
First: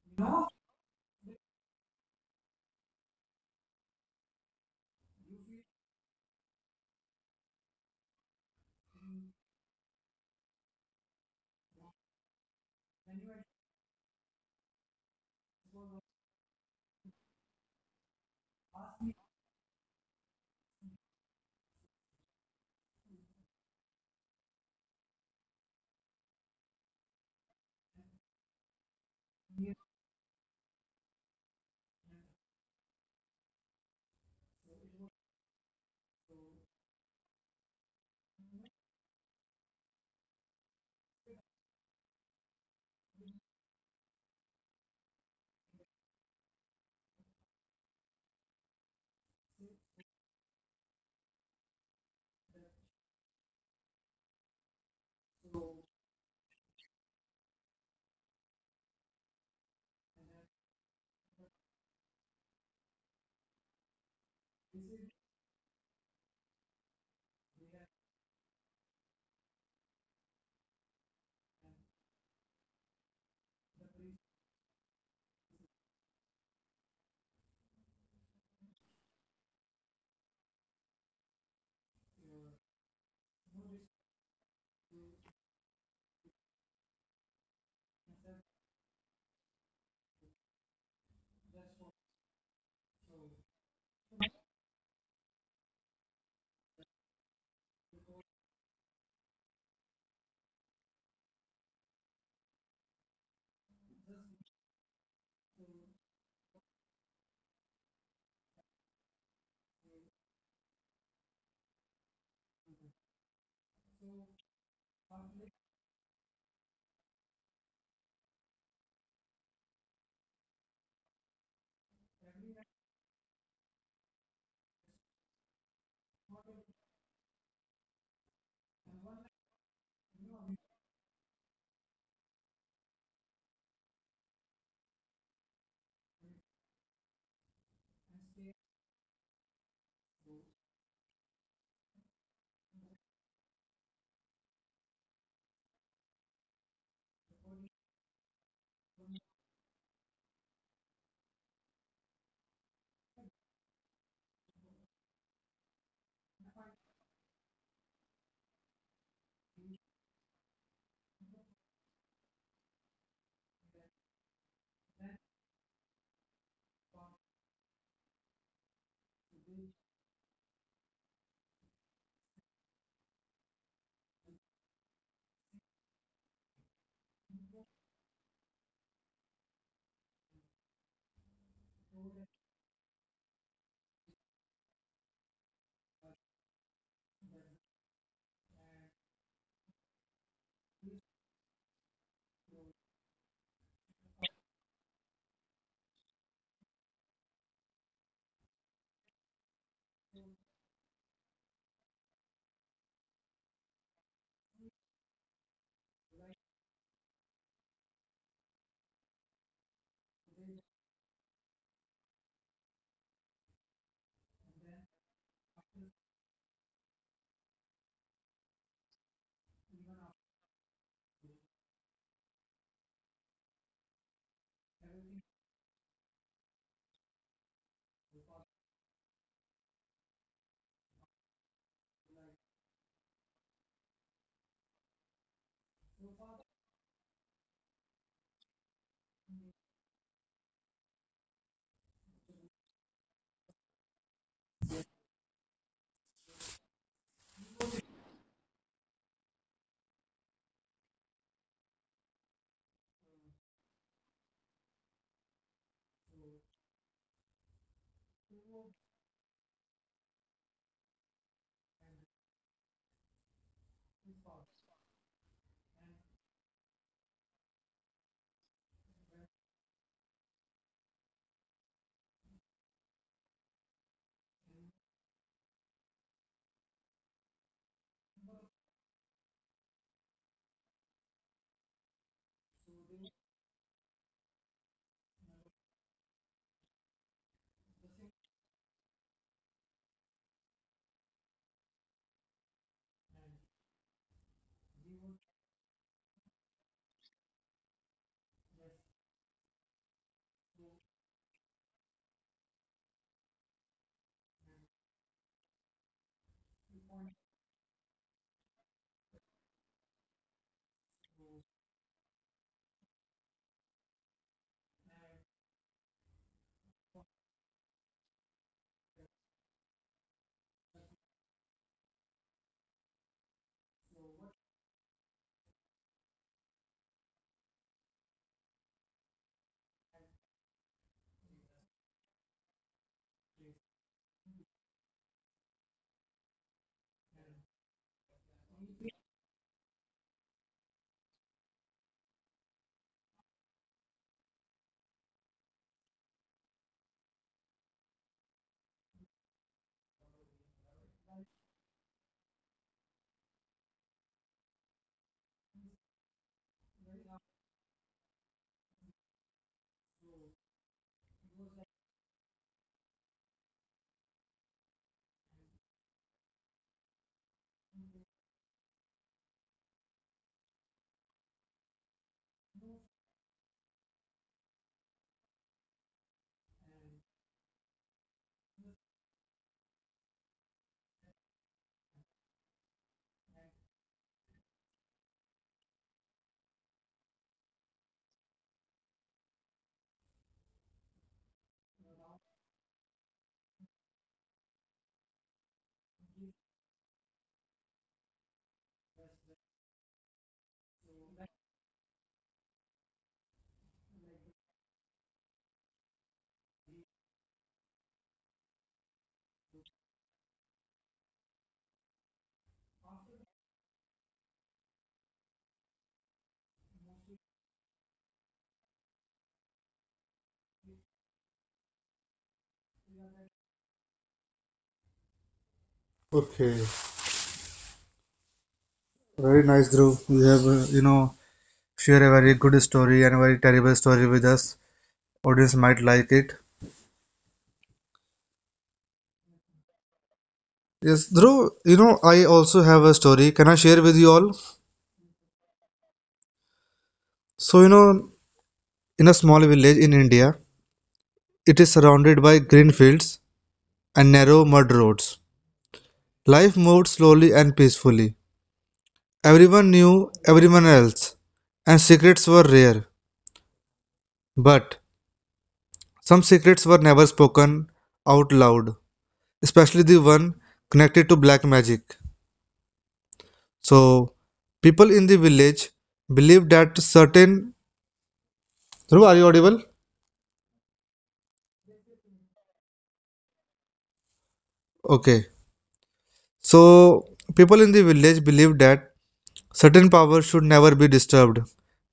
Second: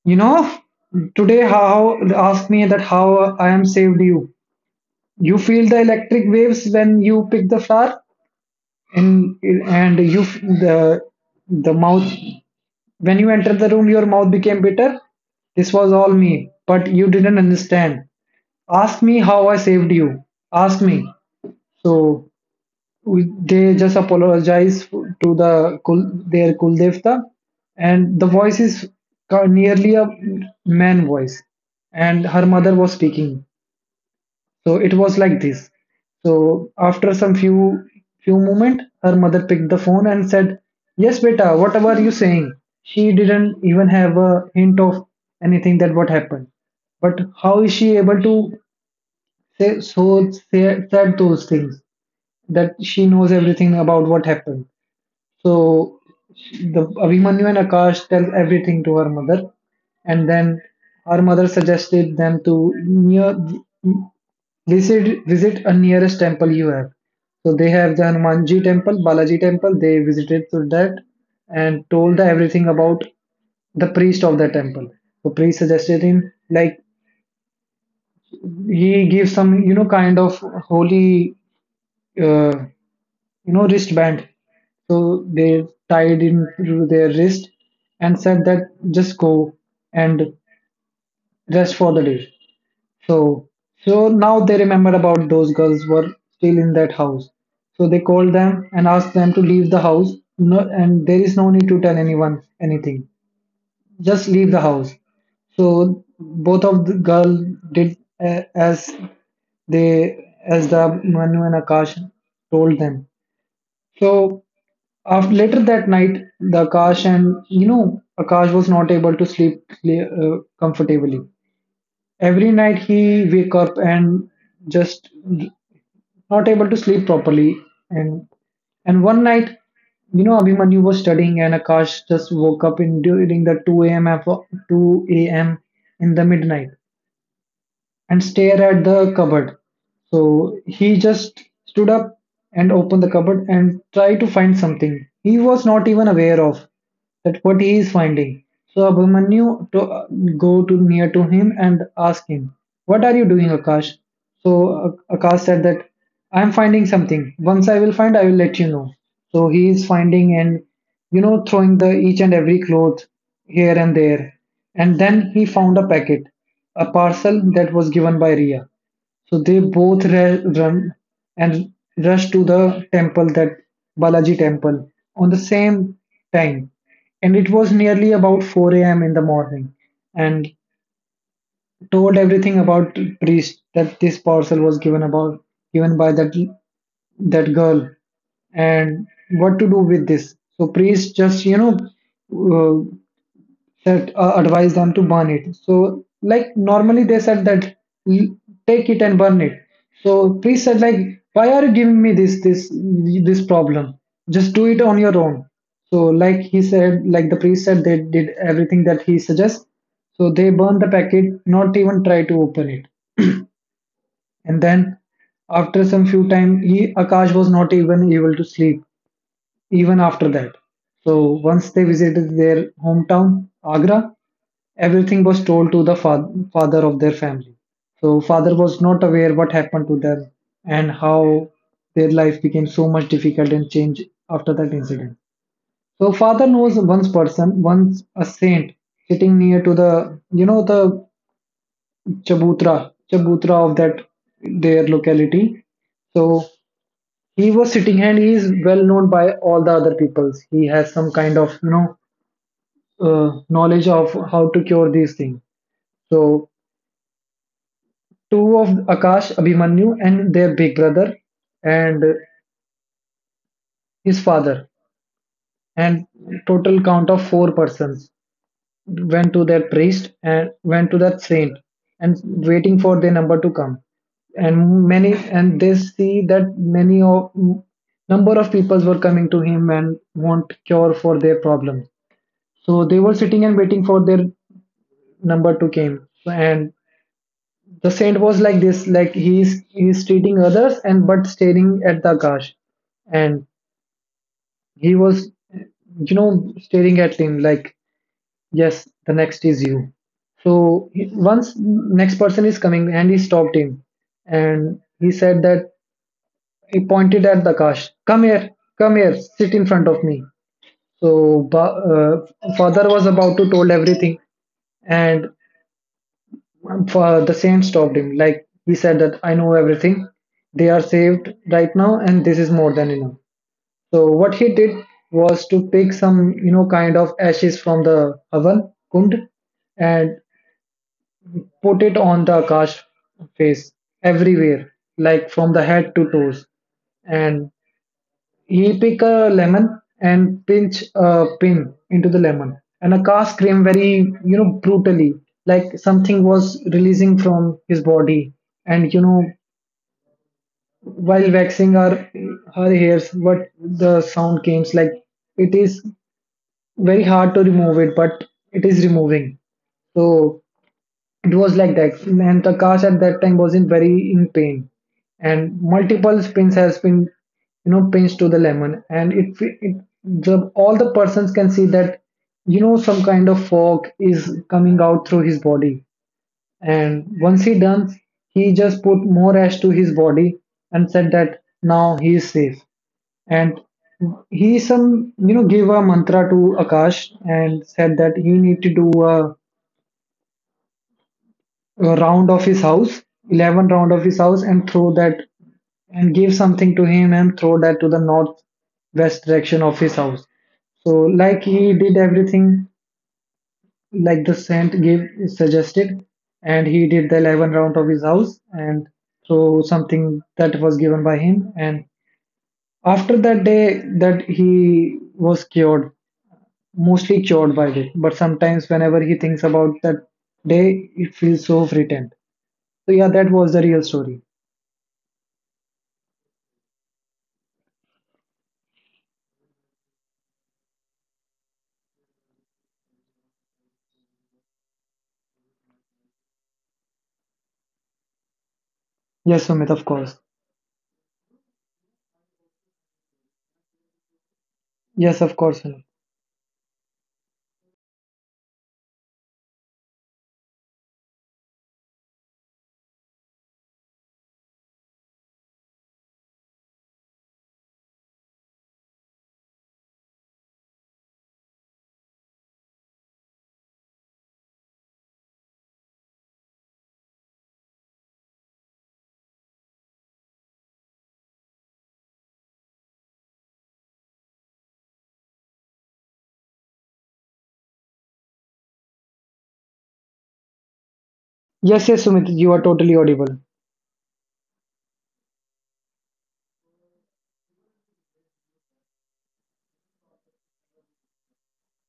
[SPEAKER 2] "You know, today how ask me that how I am saved you. You feel the electric waves when you pick the flower, and and you the mouth when you entered the room, your mouth became bitter. This was all me, but you didn't understand. Ask me how I saved you. Ask me." So we, they just apologize to the kul, their kuldevta. And the voice is nearly a man voice, and her mother was speaking. So it was like this. So after some few moment, her mother picked the phone and said, "Yes, beta, whatever you saying." She didn't even have a hint of anything that what happened, but how is she able to said those things, that she knows everything about what happened. So the Abhimanyu and Akash tell everything to her mother, and then her mother suggested them to near visit a nearest temple you have. So they have the Hanumanji temple, Balaji temple. They visited to that and told everything about the priest of the temple. The priest suggested him, like, he gives some, you know, kind of holy, uh, you know, wristband. So they tied into their wrist and said that just go and rest for the day. So, so now they remembered about those girls were still in that house. So they called them and asked them to leave the house. No, and there is no need to tell anyone anything, just leave the house. So both of the girl did, as they, as the Manu and Akash told them. So after later that night, the Akash, and, you know, Akash was not able to sleep comfortably. Every night he wake up and just not able to sleep properly. And and one night, you know, Abhimanyu was studying and Akash just woke up in during the 2 a.m., and 2 a.m. in the midnight, and stare at the cupboard. So he just stood up and opened the cupboard and tried to find something. He was not even aware of that what he is finding. So Abhimanyu to, go to near to him and ask him, "What are you doing, Akash?" So Akash said that, "I am finding something. Once I will find, I will let you know." So he is finding and, you know, throwing the each and every cloth here and there. And then he found a packet, a parcel that was given by Ria. So they both run and rushed to the temple, that Balaji temple, on the same time. And it was nearly about 4 a.m. in the morning. And told everything about priest that this parcel was given about given by that that girl, and what to do with this. So priest just, you know, uh, that advise them to burn it. So, like, normally they said that, "L- take it and burn it." So priest said, like, "Why are you giving me this problem? Just do it on your own." So like he said, like the priest said, they did everything that he suggests. So they burned the packet, not even try to open it. And then after some few time, he Akash was not even able to sleep even after that. So once they visited their hometown, Agra, everything was told to the father of their family. So father was not aware what happened to them and how their life became so much difficult and changed after that incident. So father knows once person, once a saint sitting near to the, you know, the Chabutra, Chabutra of that their locality. So he was sitting and he is well known by all the other peoples. He has some kind of, you know, knowledge of how to cure these things. So two of Akash, Abhimanyu, and their big brother, and his father, and total count of four persons went to that priest and went to that saint, and waiting for their number to come. And many, and they see that, many of number of peoples were coming to him and want cure for their problem. So they were sitting and waiting for their number to came. And the saint was like this, like he is, he is treating others, and but staring at the Akash. And he was, you know, staring at him like, yes, the next is you. So he, once next person is coming, and he stopped him, and he said that, he pointed at the Akash, "Come here, come here, sit in front of me." So father was about to told everything, and for the saint stopped him. Like he said that I know everything. They are saved right now, and this is more than enough. So what he did was to pick some, kind of ashes from the oven kund and put it on the Akash face everywhere, like from the head to toes. And he pick a lemon and pinch a pin into the lemon, and a car screamed very, brutally, like something was releasing from his body. And while waxing her hairs, what the sound came like it is very hard to remove it, but it is removing. So it was like that and the cast at that time was in very in pain and multiple pins has been pins to the lemon and it all the persons can see that some kind of fog is coming out through his body and once he done he just put more ash to his body and said that now he is safe and he some gave a mantra to akash and said that he need to do a round of his house, 11 round of his house, and throw that and give something to him and throw that to the northwest direction of his house. So, like he did everything like the saint gave suggested, and he did the 11 round of his house and throw something that was given by him. And after that day, that he was cured, mostly cured by it. But sometimes, whenever he thinks about that day, it feels so frightened. So, yeah, that was the real story.
[SPEAKER 1] Okay. Very nice, Dhruv. You have, share a very good story and a very terrible story with us. Audience might like it.
[SPEAKER 2] Yes, Sumit, of course.
[SPEAKER 1] Yes, Dhruv, I also have a story. Can I share with you all?
[SPEAKER 2] Yes, of course, Sumit.
[SPEAKER 1] So, in a small village in India, it is surrounded by green fields and narrow mud roads. Life moved slowly and peacefully. Everyone knew everyone else, and secrets were rare. But some secrets were never spoken out loud, especially the one connected to black magic. So, people in the village believed that certain. Dhruv, are you audible?
[SPEAKER 2] Yes, yes, Sumit, you are totally audible.
[SPEAKER 1] Okay. So, people in the village believed that certain powers should never be disturbed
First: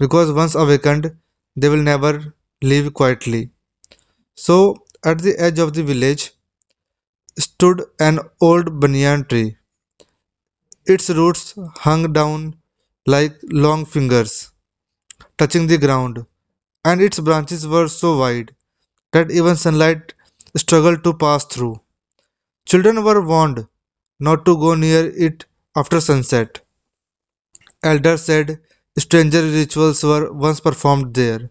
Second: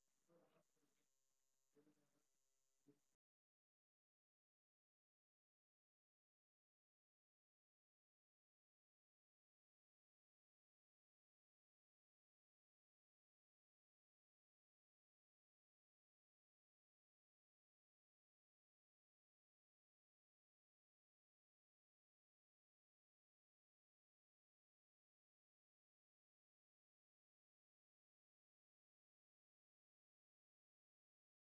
[SPEAKER 1] because once awakened, they will never leave quietly. So, at the edge of the village stood an old banyan tree. Its roots hung down like long fingers touching the ground, and its branches were so wide that even sunlight struggled to pass through. Children were warned not to go near it after sunset. Elders said stranger rituals were once performed there,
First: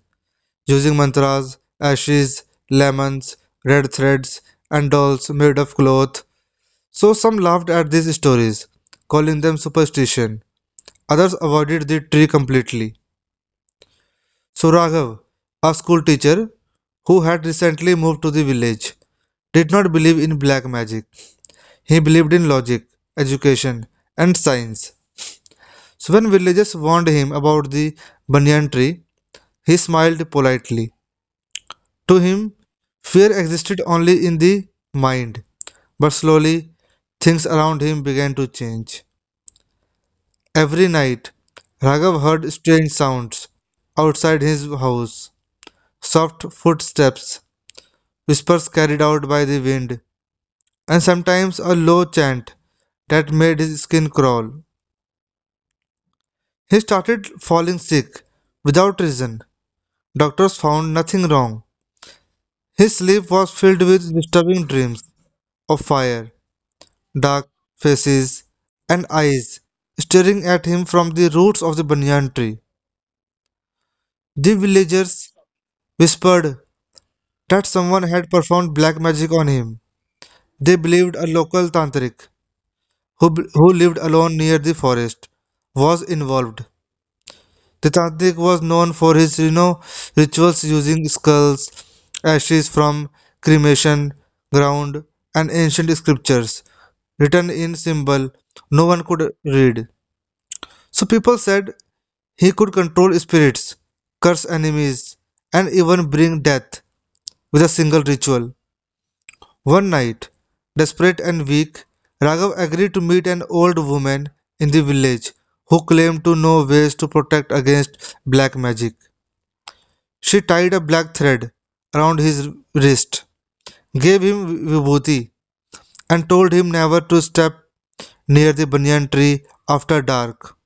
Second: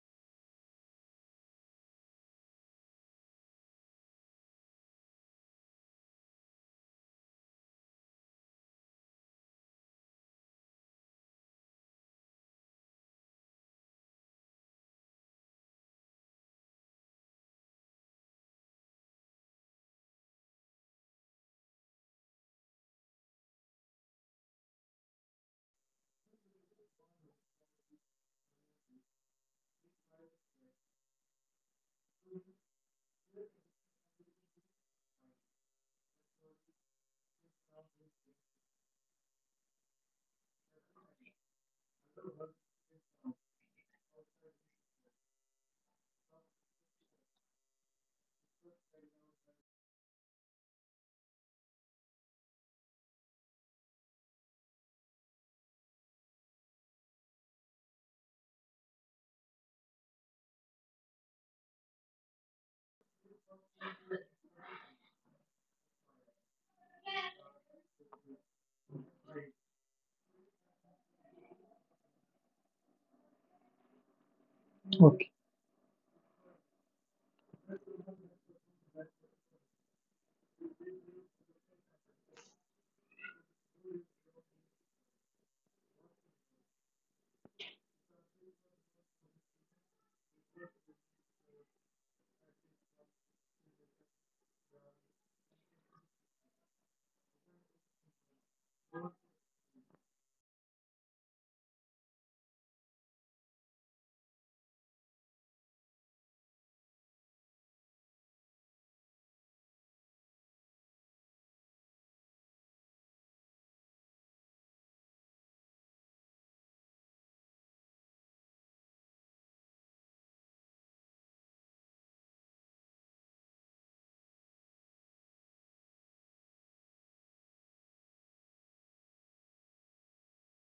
[SPEAKER 1] using mantras, ashes, lemons, red threads, and dolls made of cloth. So some laughed at these stories, calling them superstition. Others avoided the tree completely. So Raghav, a school teacher who had recently moved to the village, did not believe in black magic. He believed in logic, education, and science. So when villagers warned him about the banyan tree, he smiled politely. To him, fear existed only in the mind. But slowly, things around him began to change. Every night, Raghav heard strange sounds outside his house, soft footsteps, whispers carried out by the wind, and sometimes a low chant that made his skin crawl. He started falling sick without reason. Doctors found nothing wrong. His sleep was filled with disturbing dreams of fire, dark faces, and eyes staring at him from the roots of the banyan tree. The villagers
[SPEAKER 2] Okay,
[SPEAKER 1] whispered that someone had performed black magic on him. They believed a local tantric who lived alone near the forest, was involved. Titadik was known for his, rituals using skulls, ashes from cremation ground, and ancient scriptures written in symbol no one could read. So people said he could control spirits, curse enemies, and even bring death with a single ritual. One night, desperate and weak, Raghav agreed to meet an old woman in the village who claimed to know ways to protect against black magic. She tied a black thread around his wrist, gave him vibhuti, and told him never to step near the banyan tree after dark.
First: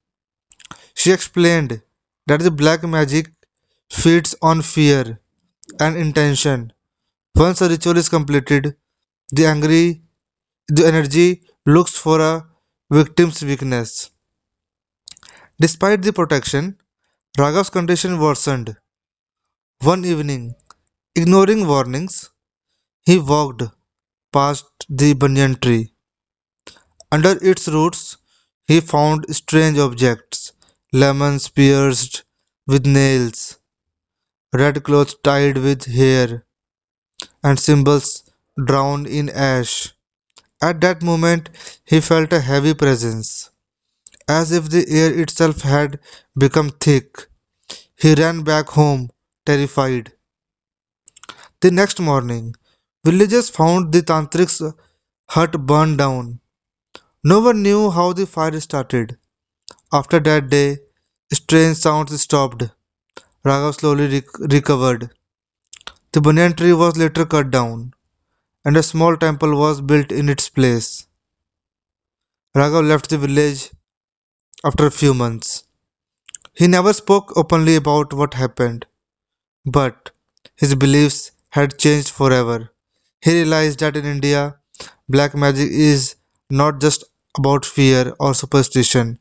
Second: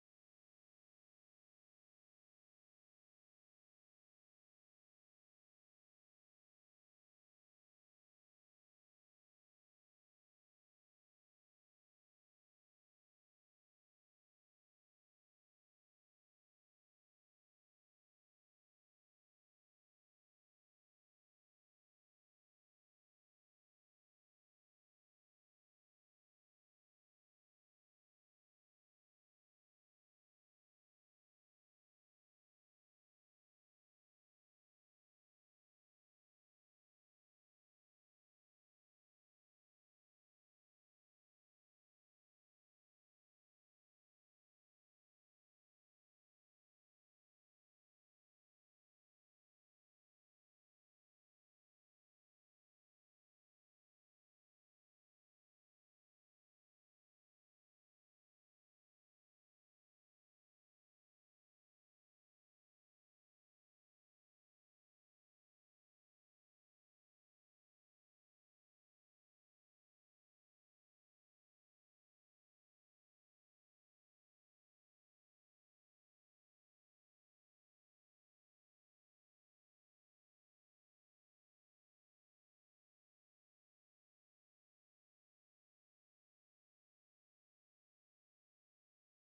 [SPEAKER 1] She explained that the black magic feeds on fear and intention. Once a ritual is completed, the angry the energy looks for a victim's weakness. Despite the protection, Raghav's condition worsened. One evening, ignoring warnings, he walked past the banyan tree. Under its roots, he found strange objects, lemons pierced with nails, red clothes tied with hair, and symbols drowned in ash. At that moment, he felt a heavy presence. As if the air itself had become thick, he ran back home, terrified. The next morning, villagers found the Tantric's hut burned down. No one knew how the fire started. After that day, strange sounds stopped. Raghav slowly recovered. The banyan tree was later cut down, and a small temple was built in its place. Raghav left the village after a few months. He never spoke openly about what happened, but his beliefs had changed forever. He realized that in India, black magic is not just about fear or superstition,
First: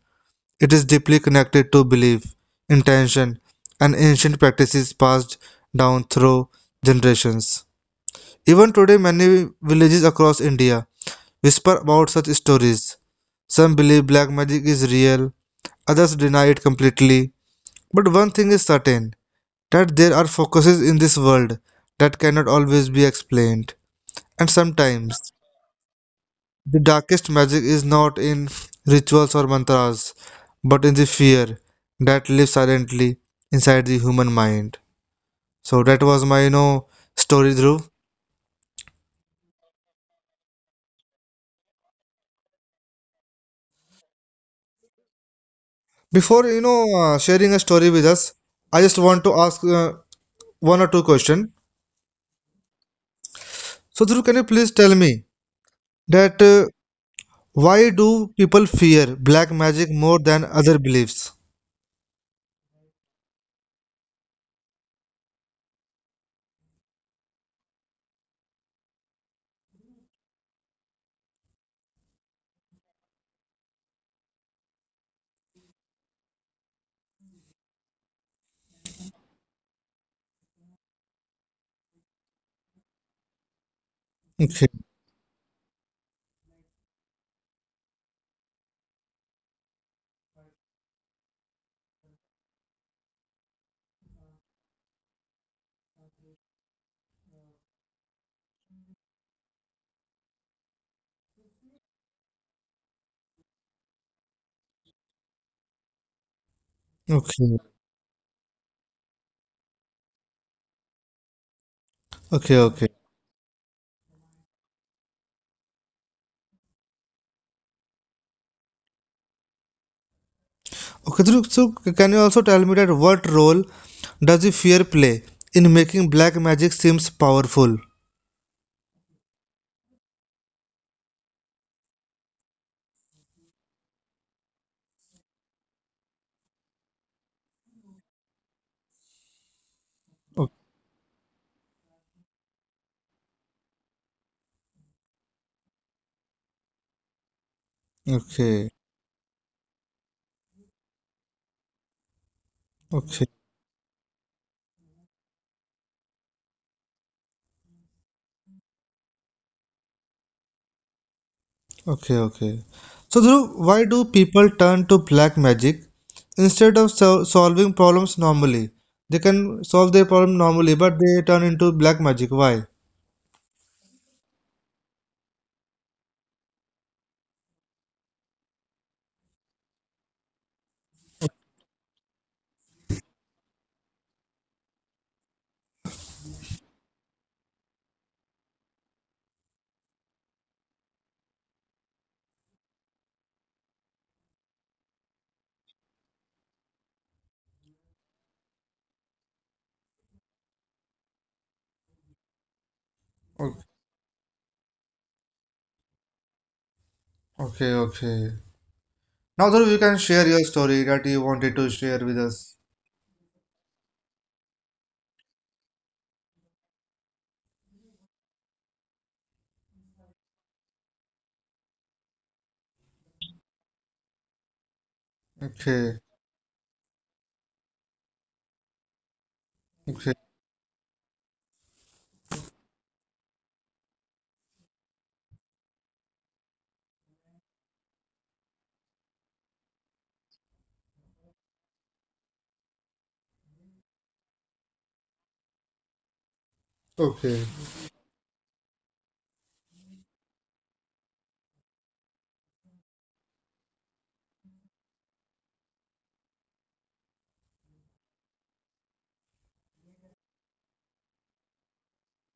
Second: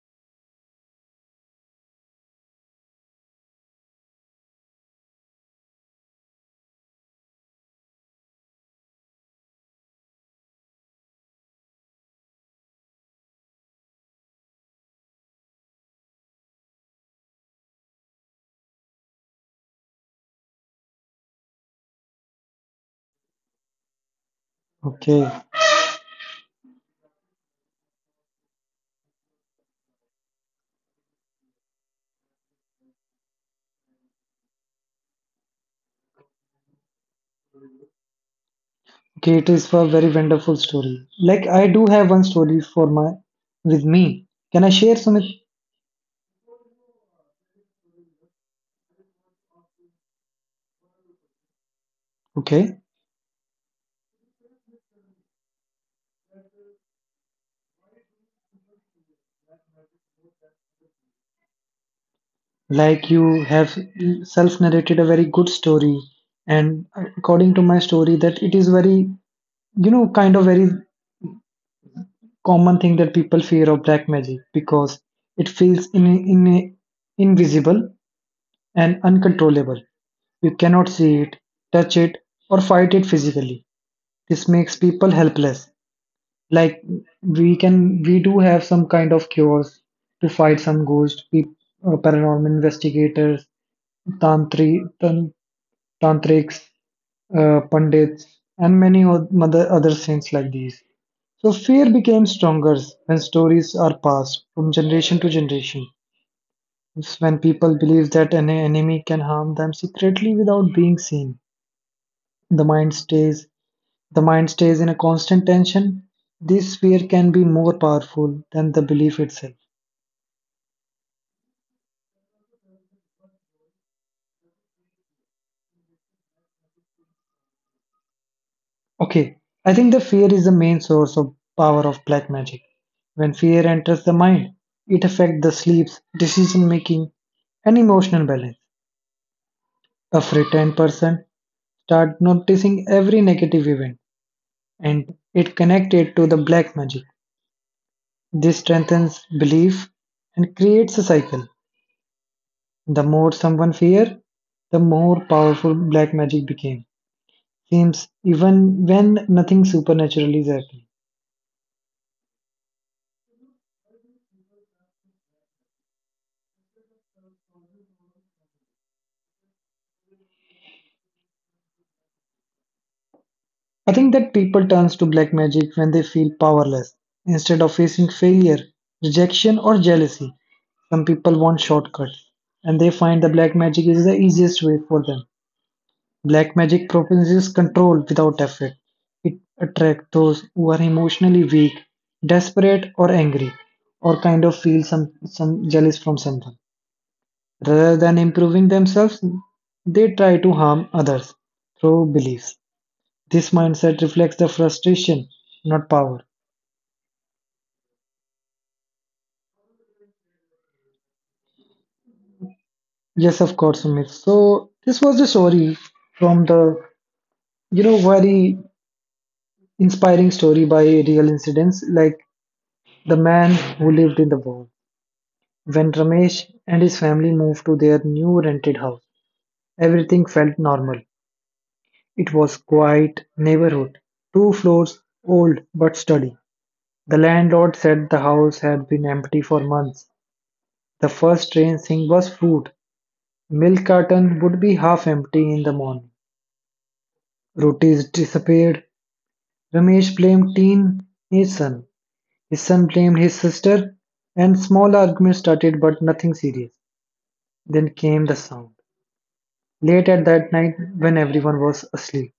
[SPEAKER 1] it is deeply connected to belief, intention, and ancient practices passed down through generations. Even today, many villages across India whisper about such stories. Some believe black magic is real, others deny it completely. But one thing is certain, that there are focuses in this world that cannot always be explained. And sometimes,
[SPEAKER 2] okay,
[SPEAKER 1] the darkest magic is not in rituals or mantras, but in the fear that lives silently inside the human mind. So that was my, story, Dhruv.
[SPEAKER 2] okay. It is a very wonderful story. Like I do have one story for my with me. Can I share, Sumit?
[SPEAKER 1] Before, sharing a story with us, I just want to ask one or two questions.
[SPEAKER 2] Okay.
[SPEAKER 1] So, Dhruv, can you please tell me that why do people fear black magic more than other beliefs?
[SPEAKER 2] Like you have self-narrated a very good story, and according to my story, that it is very, kind of very common thing that people fear of black magic because it feels in invisible and uncontrollable. You cannot see it, touch it, or fight it physically. This
[SPEAKER 1] Okay,
[SPEAKER 2] makes people helpless. Like we do have some kind of cures to fight some ghosts, paranormal investigators, tantri, tan, tantrics, pandits, and many other things like these. So fear became stronger when stories are passed from generation to generation. It's when
[SPEAKER 1] okay.
[SPEAKER 2] people believe that an enemy can harm them secretly without being seen.
[SPEAKER 1] Okay,
[SPEAKER 2] the
[SPEAKER 1] okay.
[SPEAKER 2] mind stays the mind stays in a constant tension. This fear can be more powerful than the belief itself.
[SPEAKER 1] Okay, Dhruv, so can you also tell me that what role does the fear play in making black magic seems powerful?
[SPEAKER 2] Okay. I think the fear is the main source of power of black magic. When fear enters the mind, it affects the sleeps, decision making, and emotional balance. A
[SPEAKER 1] O-
[SPEAKER 2] frightened person start noticing every negative event, and it connected to the black magic. This
[SPEAKER 1] Okay,
[SPEAKER 2] strengthens belief and creates a cycle. The
[SPEAKER 1] okay,
[SPEAKER 2] more someone feared, the more powerful black magic became. Seems even when nothing supernatural is happening.
[SPEAKER 1] okay, okay. So Dhruv, why do people turn to black magic instead of solving problems normally? They can solve their problem normally, but they turn into black magic. Why?
[SPEAKER 2] I think that people turns to black magic when they feel powerless instead of facing failure, rejection or jealousy. Some people want shortcuts and they find the black magic is the easiest way for them. Black magic proposes control without effort. It attracts those who are emotionally weak, desperate, or angry, or kind of feel some jealous from someone. Rather than improving themselves, they try to harm others through beliefs. This
[SPEAKER 1] O-
[SPEAKER 2] mindset reflects the frustration, not power.
[SPEAKER 1] Okay, okay. Now Dhruv, you can share your story that you wanted to share with us.
[SPEAKER 2] Yes, of course, Sumit. So this was the story from the, very inspiring story by real incidents like the man who lived in the wall. When
[SPEAKER 1] Okay,
[SPEAKER 2] Ramesh and his family moved to their new rented house,
[SPEAKER 1] okay,
[SPEAKER 2] everything felt normal. It was quiet neighborhood, two floors old but sturdy. The landlord said the house had been empty for months. The first strange thing was fruit. Milk carton would be half empty in the morning.
[SPEAKER 1] okay,
[SPEAKER 2] Rotis disappeared. Ramesh blamed teen his son. His son blamed his sister, and small arguments started, but nothing serious. Then came the sound. Late at that night, when everyone was asleep,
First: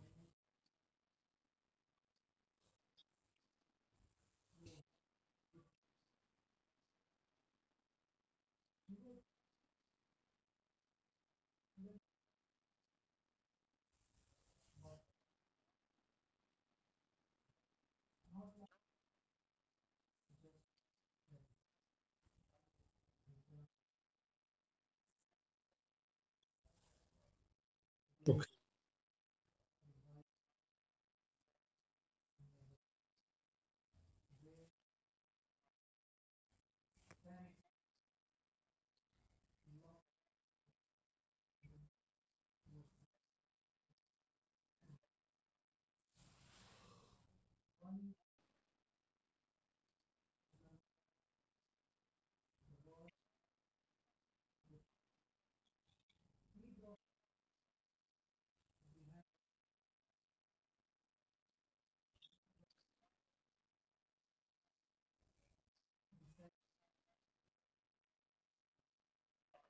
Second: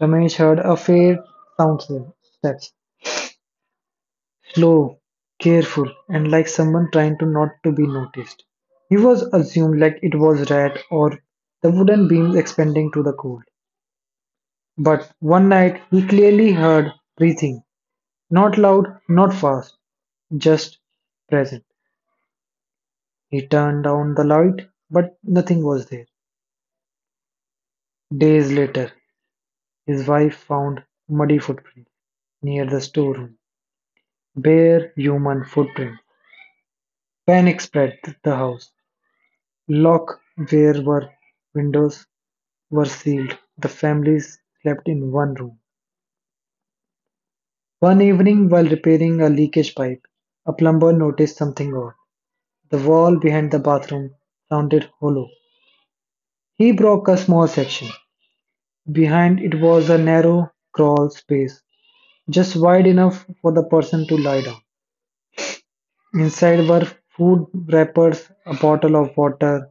[SPEAKER 2] Ramesh heard a faint sound of steps. Slow, careful, and like someone trying to not to be noticed. He was assumed like it was rat or the wooden beams expanding to the cold. But one night he clearly heard breathing, not loud, not fast, just present. He turned down the light, but nothing was there.
[SPEAKER 1] okay.
[SPEAKER 2] Days later, his wife found muddy footprints near the storeroom, bare human footprints. Panic spread the house. Lock where were windows were sealed; the families slept in one room. One evening, while repairing a leakage pipe, a plumber noticed something odd. The wall behind the bathroom sounded hollow. He broke a small section. Behind it was a narrow crawl space, just wide enough for the person to lie down. Inside were food wrappers, a bottle of water,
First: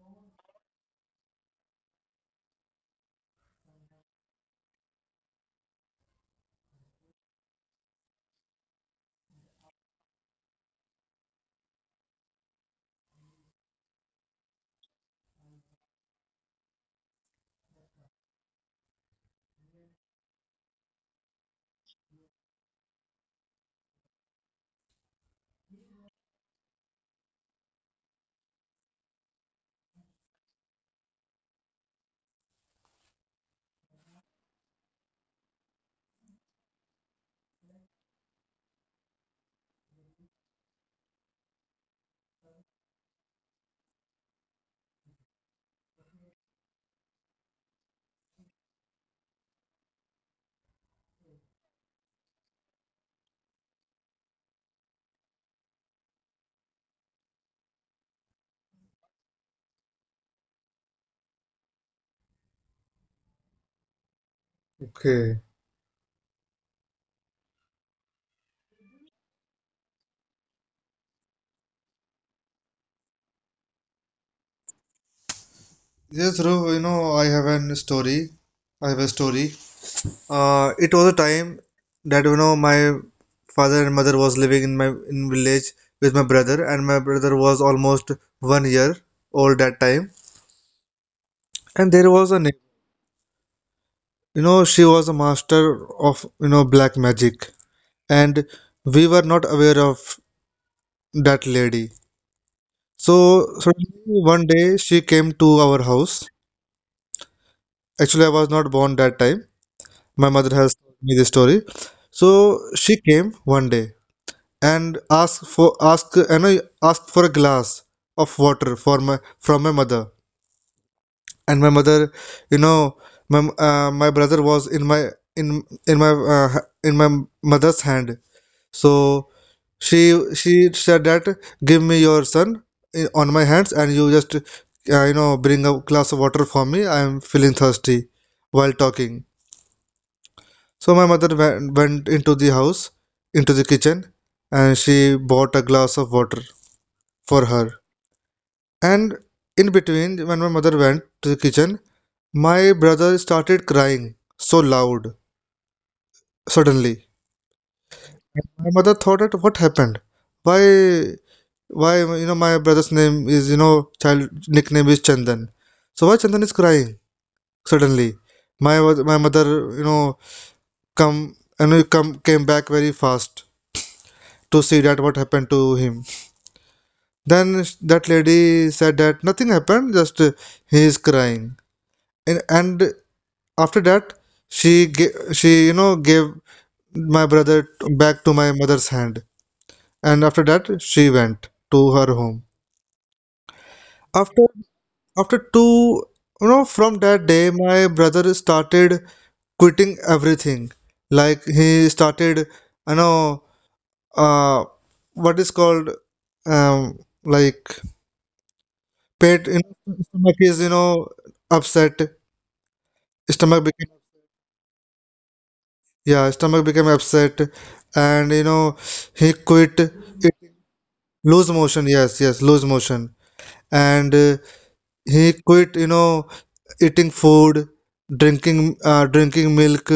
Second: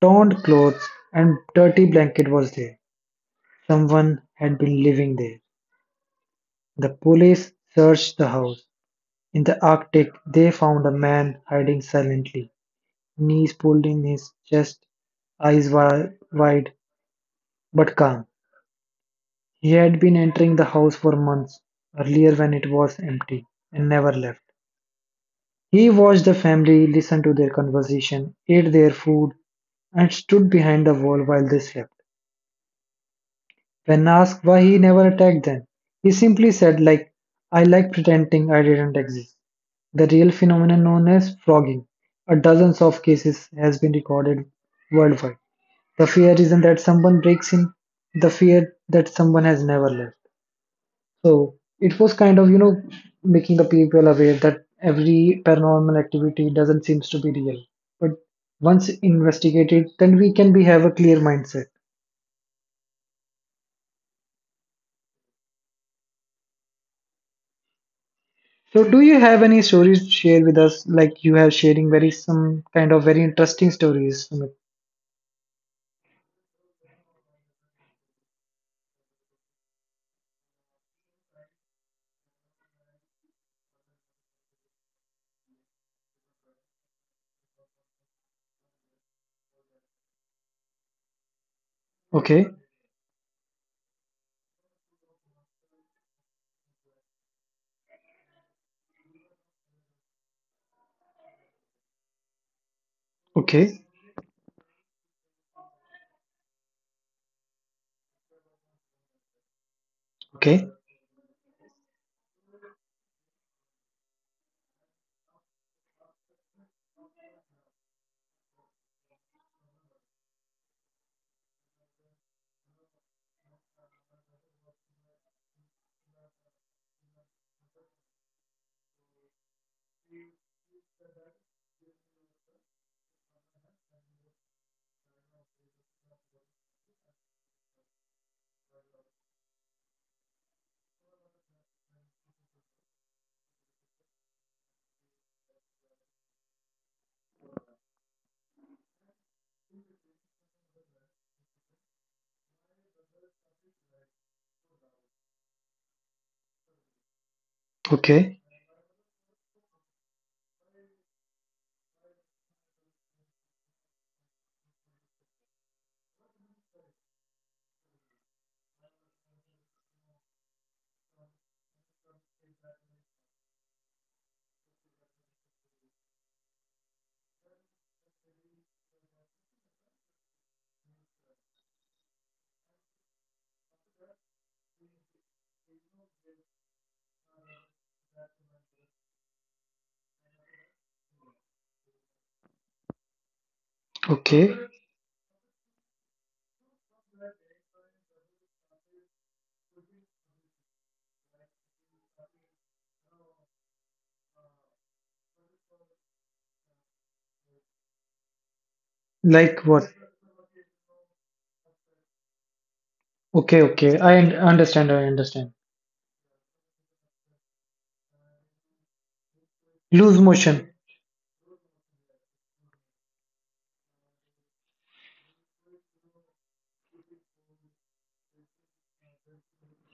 [SPEAKER 2] torn clothes, and dirty blanket was there. Someone had been living there. The police searched the house. In the Arctic, they found a man hiding silently, knees pulled in his chest, eyes wide but calm. He had been entering the house for months earlier when it was empty and never left. He watched the family, listened to their conversation, ate their food, and stood behind the wall while they slept. When asked why he never attacked them, he simply said like, I like pretending I didn't exist. The real phenomenon known as frogging, a dozens of cases has been recorded worldwide. The fear isn't that someone breaks in, the fear that someone has never left. So it was kind of, making the people aware that every paranormal activity doesn't seem to be real. But once investigated, then we can be have a clear mindset.
[SPEAKER 1] Okay.
[SPEAKER 2] So, do you have any stories to share with us? Like you have sharing very some kind of very interesting stories, Sumit.
[SPEAKER 1] Yes, Dhruv, you know, I have an story. I have a story. It was a time that you know my father and mother was living in my in village with my brother, and my brother was almost 1 year old that time. And there was a
[SPEAKER 2] Okay,
[SPEAKER 1] neighbor. You know, she was a master of you know black magic, and we were not aware of that lady. So
[SPEAKER 2] okay,
[SPEAKER 1] suddenly one day she came to our house. Actually, I was not born that time. My mother
[SPEAKER 2] okay,
[SPEAKER 1] has told me this story. So she came one day and asked for ask you know asked for a glass of water for my from my mother. And my mother, you know my my brother was in in my uh, in my mother's hand. So she she said that, give me your son on my hands, and you just bring a glass of water for me. I am feeling thirsty, while talking. So my mother went into the house, into the kitchen, and she bought a glass of water for her. And in between, when my mother went to the kitchen, my brother started crying so loud suddenly.
[SPEAKER 2] okay,
[SPEAKER 1] My mother thought that, what happened? Why, why, my brother's name is, child nickname is Chandan. So why Chandan is crying suddenly? My mother, you know come and you know, come came back very fast to see that what happened to him. Then that lady said that nothing happened, just he is crying. And after that, she gave, she you know gave my brother back to my mother's hand. And after that, she went to her home. After
[SPEAKER 2] okay.
[SPEAKER 1] after two, from that day, my brother started quitting everything. Like he started, you know, uh, what is called, um like pet in
[SPEAKER 2] Like what?
[SPEAKER 1] stomach is, you know, upset. Stomach
[SPEAKER 2] Okay,
[SPEAKER 1] became
[SPEAKER 2] okay. I understand. I understand.
[SPEAKER 1] Yeah, stomach became upset, and he quit it,
[SPEAKER 2] Loose motion.
[SPEAKER 1] lose motion. Yes, yes, lose motion, and he quit, you know, eating food, drinking milk,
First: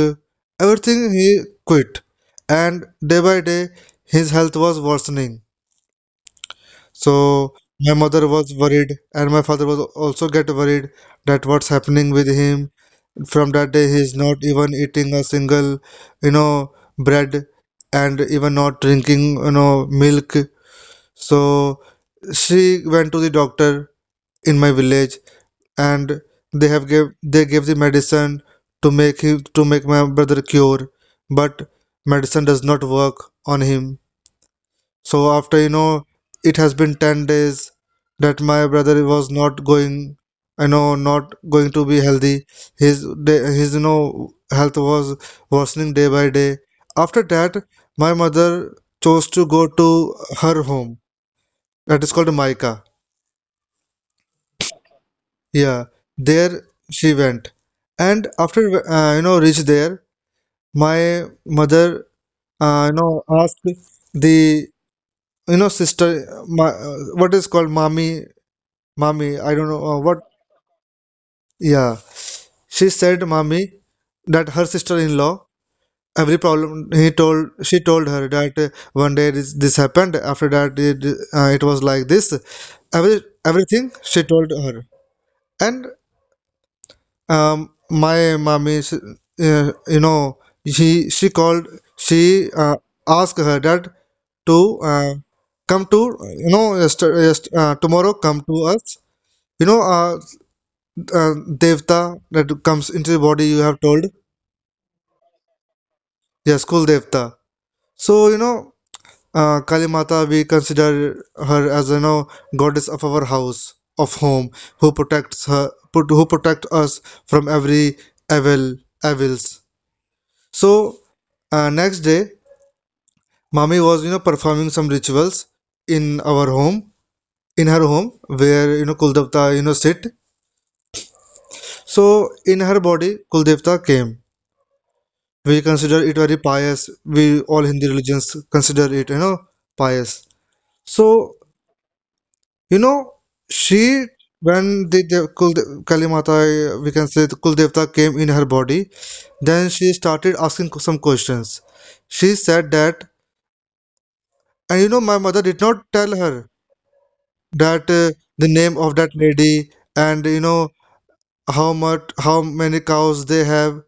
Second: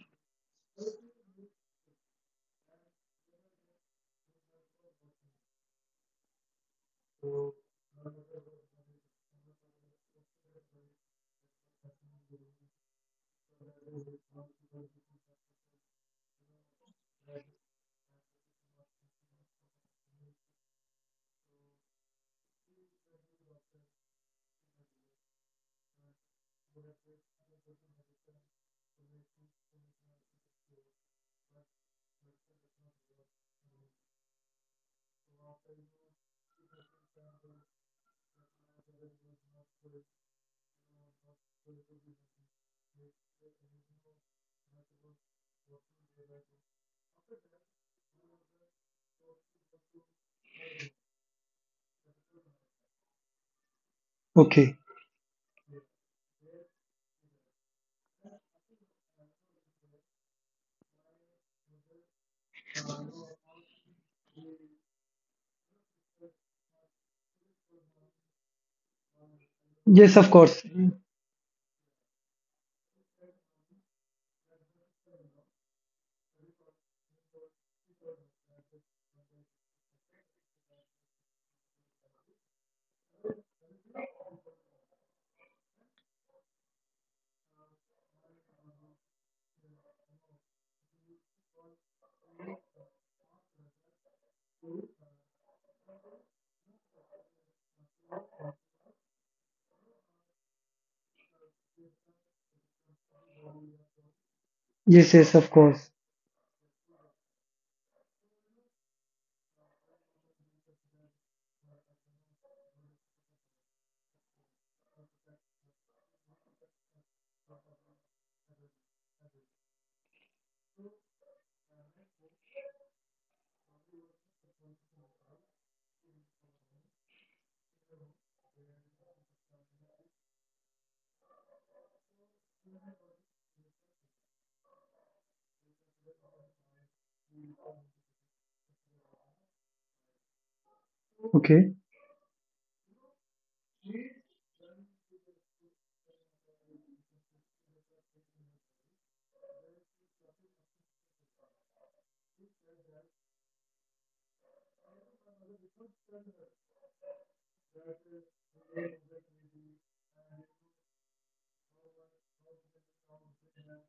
[SPEAKER 1] everything he quit, and day by day his health was worsening. So my mother was worried, and my father was also get worried that what's happening with him. From that day, he is not even eating a single, bread, and even not drinking, milk. So she went to the doctor in my village, and they gave the medicine to make him to make my brother cure, but medicine does not work on him. So it has been 10 days that my brother was not going, not going to be healthy. His health was worsening day by day. After that, my mother chose to go to her home that is called Maika.
[SPEAKER 2] Okay.
[SPEAKER 1] Yeah, there she went, and after, reached there. My mother, asked the, sister, my, what is called, mommy. Mommy, I don't know,
[SPEAKER 2] Yes,
[SPEAKER 1] what.
[SPEAKER 2] of course.
[SPEAKER 1] Yeah, she said, Mommy, that her sister-in-law, every problem he told, she told her that, one day this, this happened, after that it, it was like this. Every everything she told her. And my mommy, she, uh, you know called, she asked her that to, come to, tomorrow come to us, you know uh, uh, devta that comes into the body, you have told.
[SPEAKER 2] Yes, yes, of course.
[SPEAKER 1] Yes, Kul devta. So, you know, kali mata, we consider her as, you know, goddess of our house, of home, who who protect us from every evil evils. So, next day, mommy was, you know, performing some rituals in our home, in her home, where, you know, kuldevta, you know, sit. So in her body, kuldevta came. We consider it very pious. We all hindi religions consider it, you know, pious. So,
[SPEAKER 2] Okay,
[SPEAKER 1] you know she, when the Kul, kali mata, we can say the kul devta came in her body, then she started asking some questions. She said that, and you know, my mother did not tell her that, the name of that lady, and you know, how many cows they have,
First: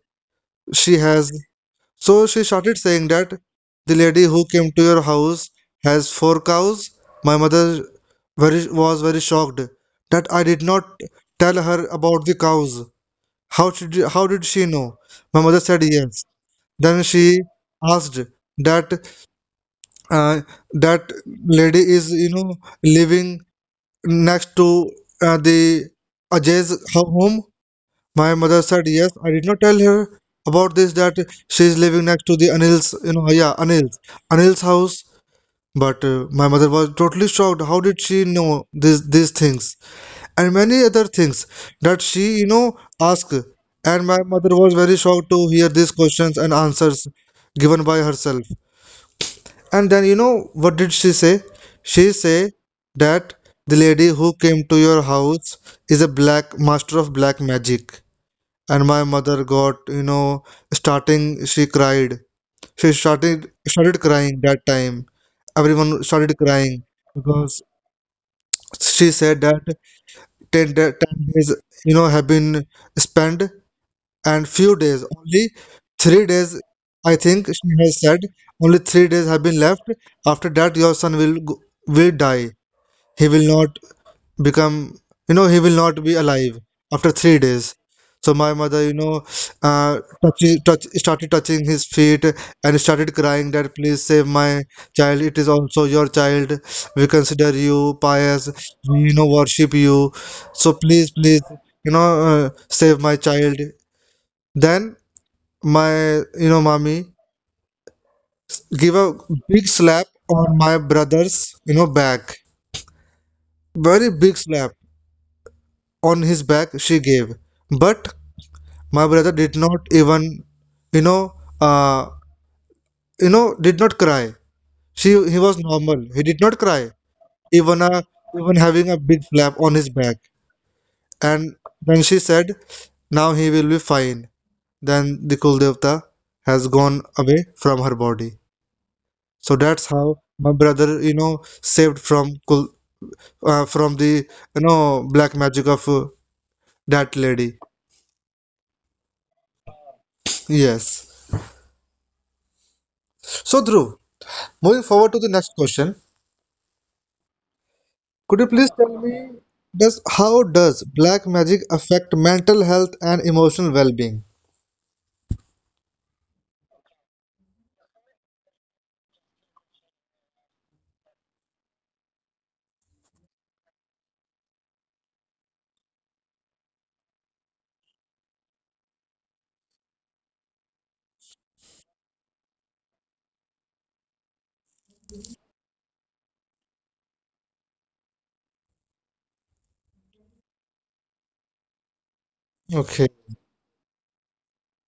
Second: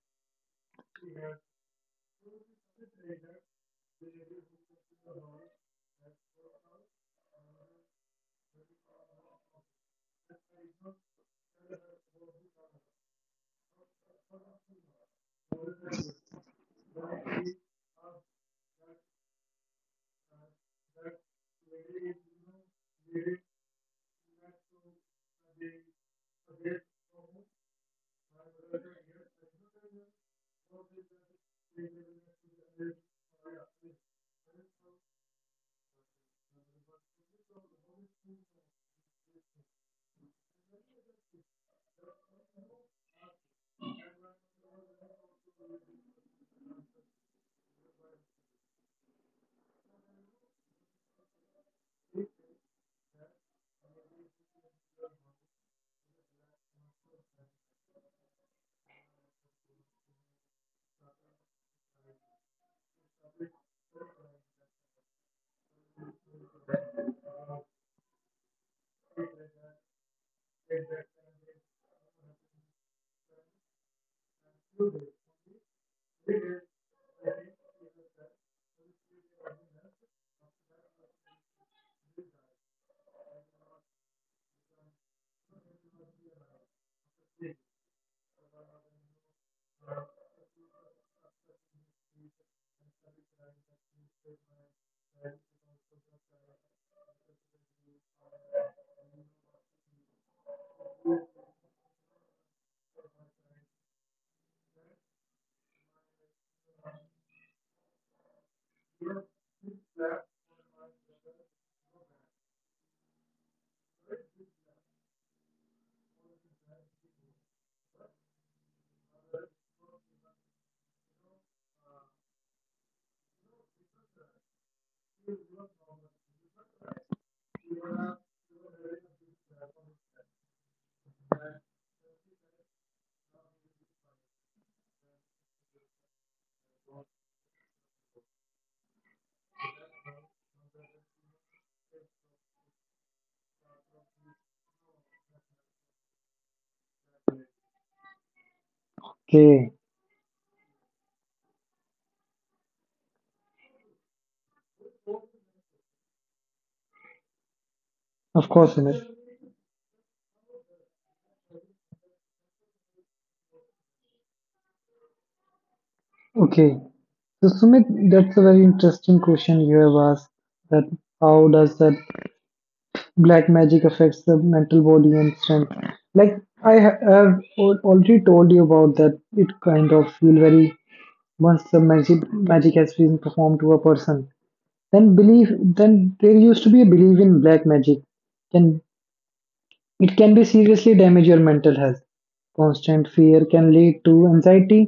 [SPEAKER 1] she has. So she started saying that the lady who came to your house has four cows. My mother, was very shocked that I did not tell her about the cows. How did she know? My mother said yes. Then she asked that, uh, that lady is, you know, living next to, the Ajay's home. My mother said yes. I did not tell her about this, that she is living next to the Anil's, you know, yeah, Anil's, Anil's house. But, my mother was totally shocked. How did she know this these things, and many other things that she, you know, asked? And my mother was very shocked to hear these questions and answers given by herself. And then, you know, what did she say? She say that the lady who came to your house is a black master of black magic. And my mother got, you know, starting she cried, she started crying that time. Everyone started crying because she said that, 10, 10 days, you know, have been spent, and few days only, 3 days, I think, she has said, only 3 days have been left. After that, your son will die. He will not become, you know, he will not be alive after 3 days. So my mother, you know, started touching his feet, and started crying that, please save my child. It is also your child. We consider you pious. We, you know, worship you. So please, please, you know, save my child. Then my, you know, mommy give a big slap on my brother's, you know, back, very big slap on his back she gave. But my brother did not even, you know, uh, did not cry. She, he was normal. He did not cry, even a, even having a big flap on his back. And then she said, Now he will be fine. Then the Kuldevta has gone away from her body. So that's how my brother, you know, saved from Kul, from the, you know, black magic of, that lady.
[SPEAKER 2] okay.
[SPEAKER 1] Yes. So, Dhruv, moving forward to the next question. Could you
[SPEAKER 2] Of
[SPEAKER 1] please
[SPEAKER 2] course,
[SPEAKER 1] tell
[SPEAKER 2] Sumit.
[SPEAKER 1] me, does how does black magic affect mental health and emotional well-being?
[SPEAKER 2] Okay. So, Sumit, that's a very interesting question you have asked. That how does that black magic affects the mental body and strength, like I have already told you about that. It kind of feel very once the magic has been performed to a person, then belief then there used to be a belief in black magic, can it can be seriously damage your mental health.
[SPEAKER 1] Okay,
[SPEAKER 2] Constant fear can lead to anxiety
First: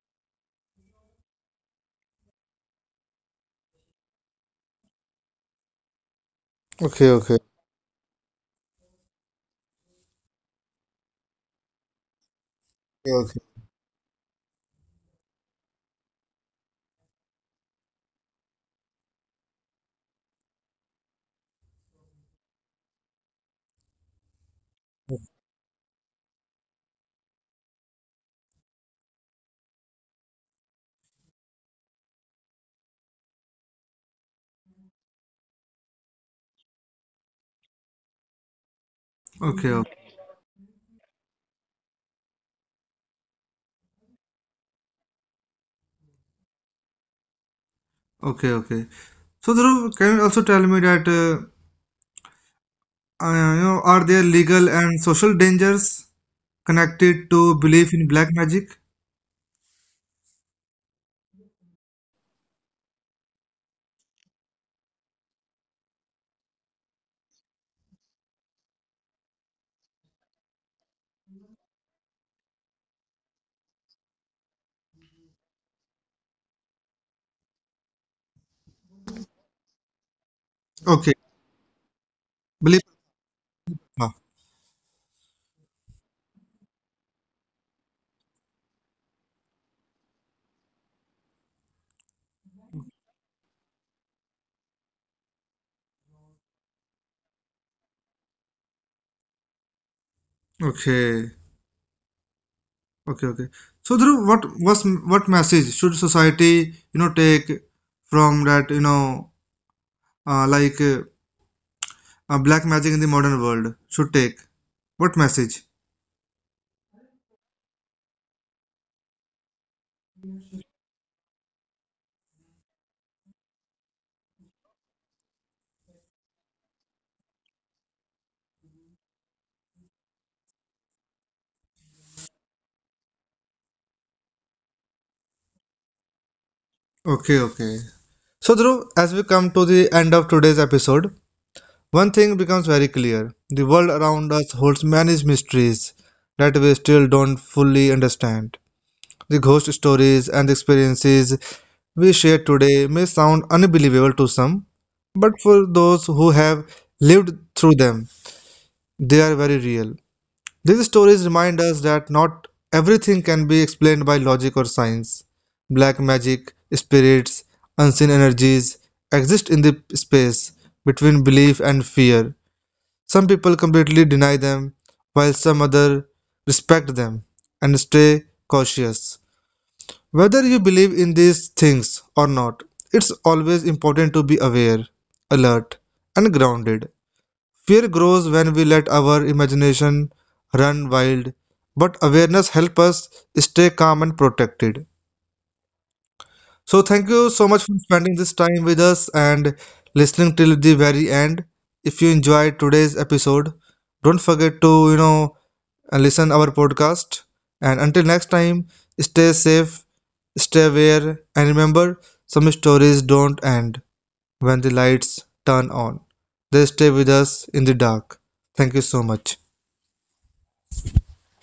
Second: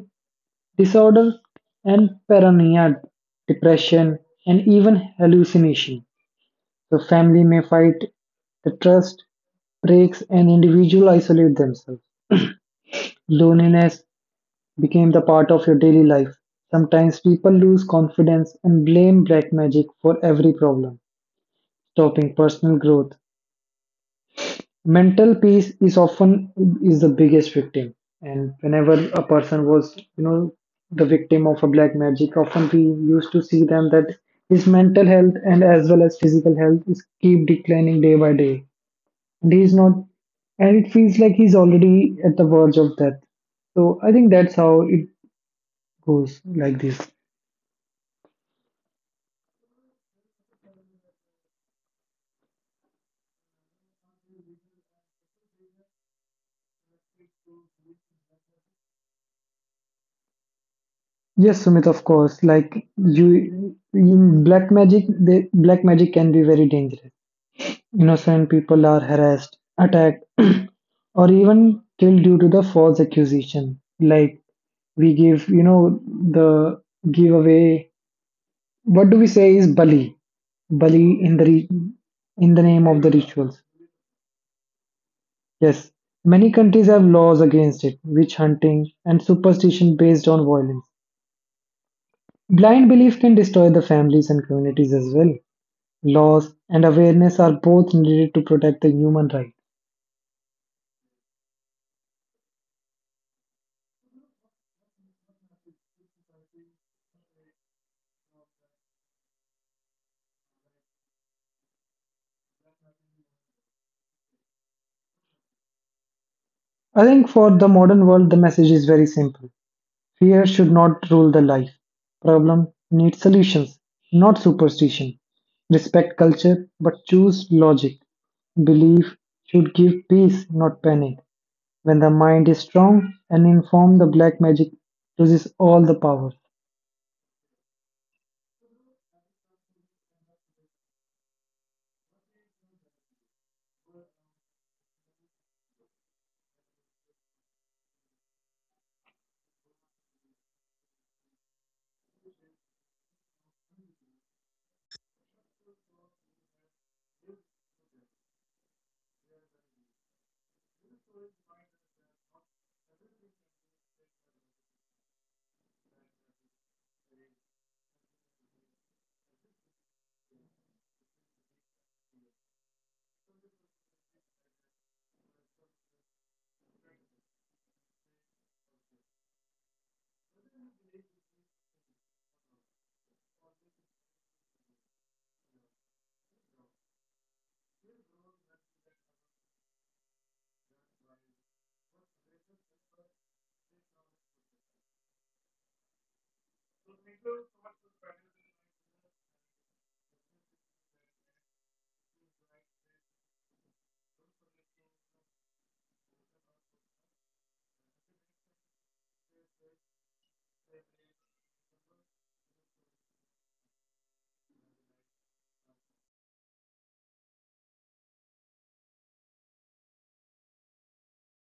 [SPEAKER 2] disorder and paranoia, depression, and even hallucination. The
[SPEAKER 1] okay, okay,
[SPEAKER 2] family may fight, the trust breaks and individuals isolate themselves.
[SPEAKER 1] okay,
[SPEAKER 2] Loneliness became the part of your daily life. Sometimes people lose confidence and blame black magic for every problem, stopping personal growth. Mental peace is often is the biggest victim. And whenever a person was, the victim of a black magic, often we used to see them that his mental health and as well as physical health is keep declining day by day.
[SPEAKER 1] okay,
[SPEAKER 2] He's not,
[SPEAKER 1] okay,
[SPEAKER 2] and it feels like he's already at the verge of death. So I think that's how it goes like this.
[SPEAKER 1] okay, okay. So, Dhruv, can you also tell me that, you know, are there legal and social dangers connected to belief in black magic?
[SPEAKER 2] Yes, Sumit, of course. Like you in black magic, the black magic can be very dangerous. Innocent people are harassed, attacked [clears throat] or even killed due to the false accusation. Like we give the giveaway, what do we say is bali, bali
[SPEAKER 1] Okay.
[SPEAKER 2] in the
[SPEAKER 1] Believe
[SPEAKER 2] name of
[SPEAKER 1] it.
[SPEAKER 2] the rituals. Yes, many countries have laws against it, witch hunting, and superstition based on violence. Blind belief can destroy the families and communities as well. Laws and awareness are both needed to protect the human right.
[SPEAKER 1] Okay, okay, okay. So, Dhruv, what message should society, you know, take from that, you know, uh, like uh, black magic in the modern world should take. What message?
[SPEAKER 2] I think for the modern world, the message is very simple. Fear should not rule the life. Problem needs solutions, not superstition. Respect culture, but choose logic. Belief should give peace, not panic. When the mind is strong and informed, the black magic loses all the power.
[SPEAKER 1] Okay, okay. So, Dhruv, as we come to the end of today's episode, one thing becomes very clear. The world around us holds many mysteries that we still don't fully understand. The ghost stories and experiences we share today may sound unbelievable to some, but for those who have lived through them, they are very real. These stories remind us that not everything can be explained by logic or science. Black magic, spirits, unseen energies exist in the space between belief and fear. Some people completely deny them, while some other respect them and stay cautious. Whether you believe in these things or not, it's always important to be aware, alert, and grounded. Fear grows when we let our imagination run wild, but awareness helps us stay calm and protected. So, thank you so much for spending this time with us and listening till the very end. If you enjoyed today's episode, don't forget to, you know, and listen our podcast. And until next time, stay safe, stay aware, and remember some stories don't end when the lights turn on. They stay with us in the dark. Thank you so much.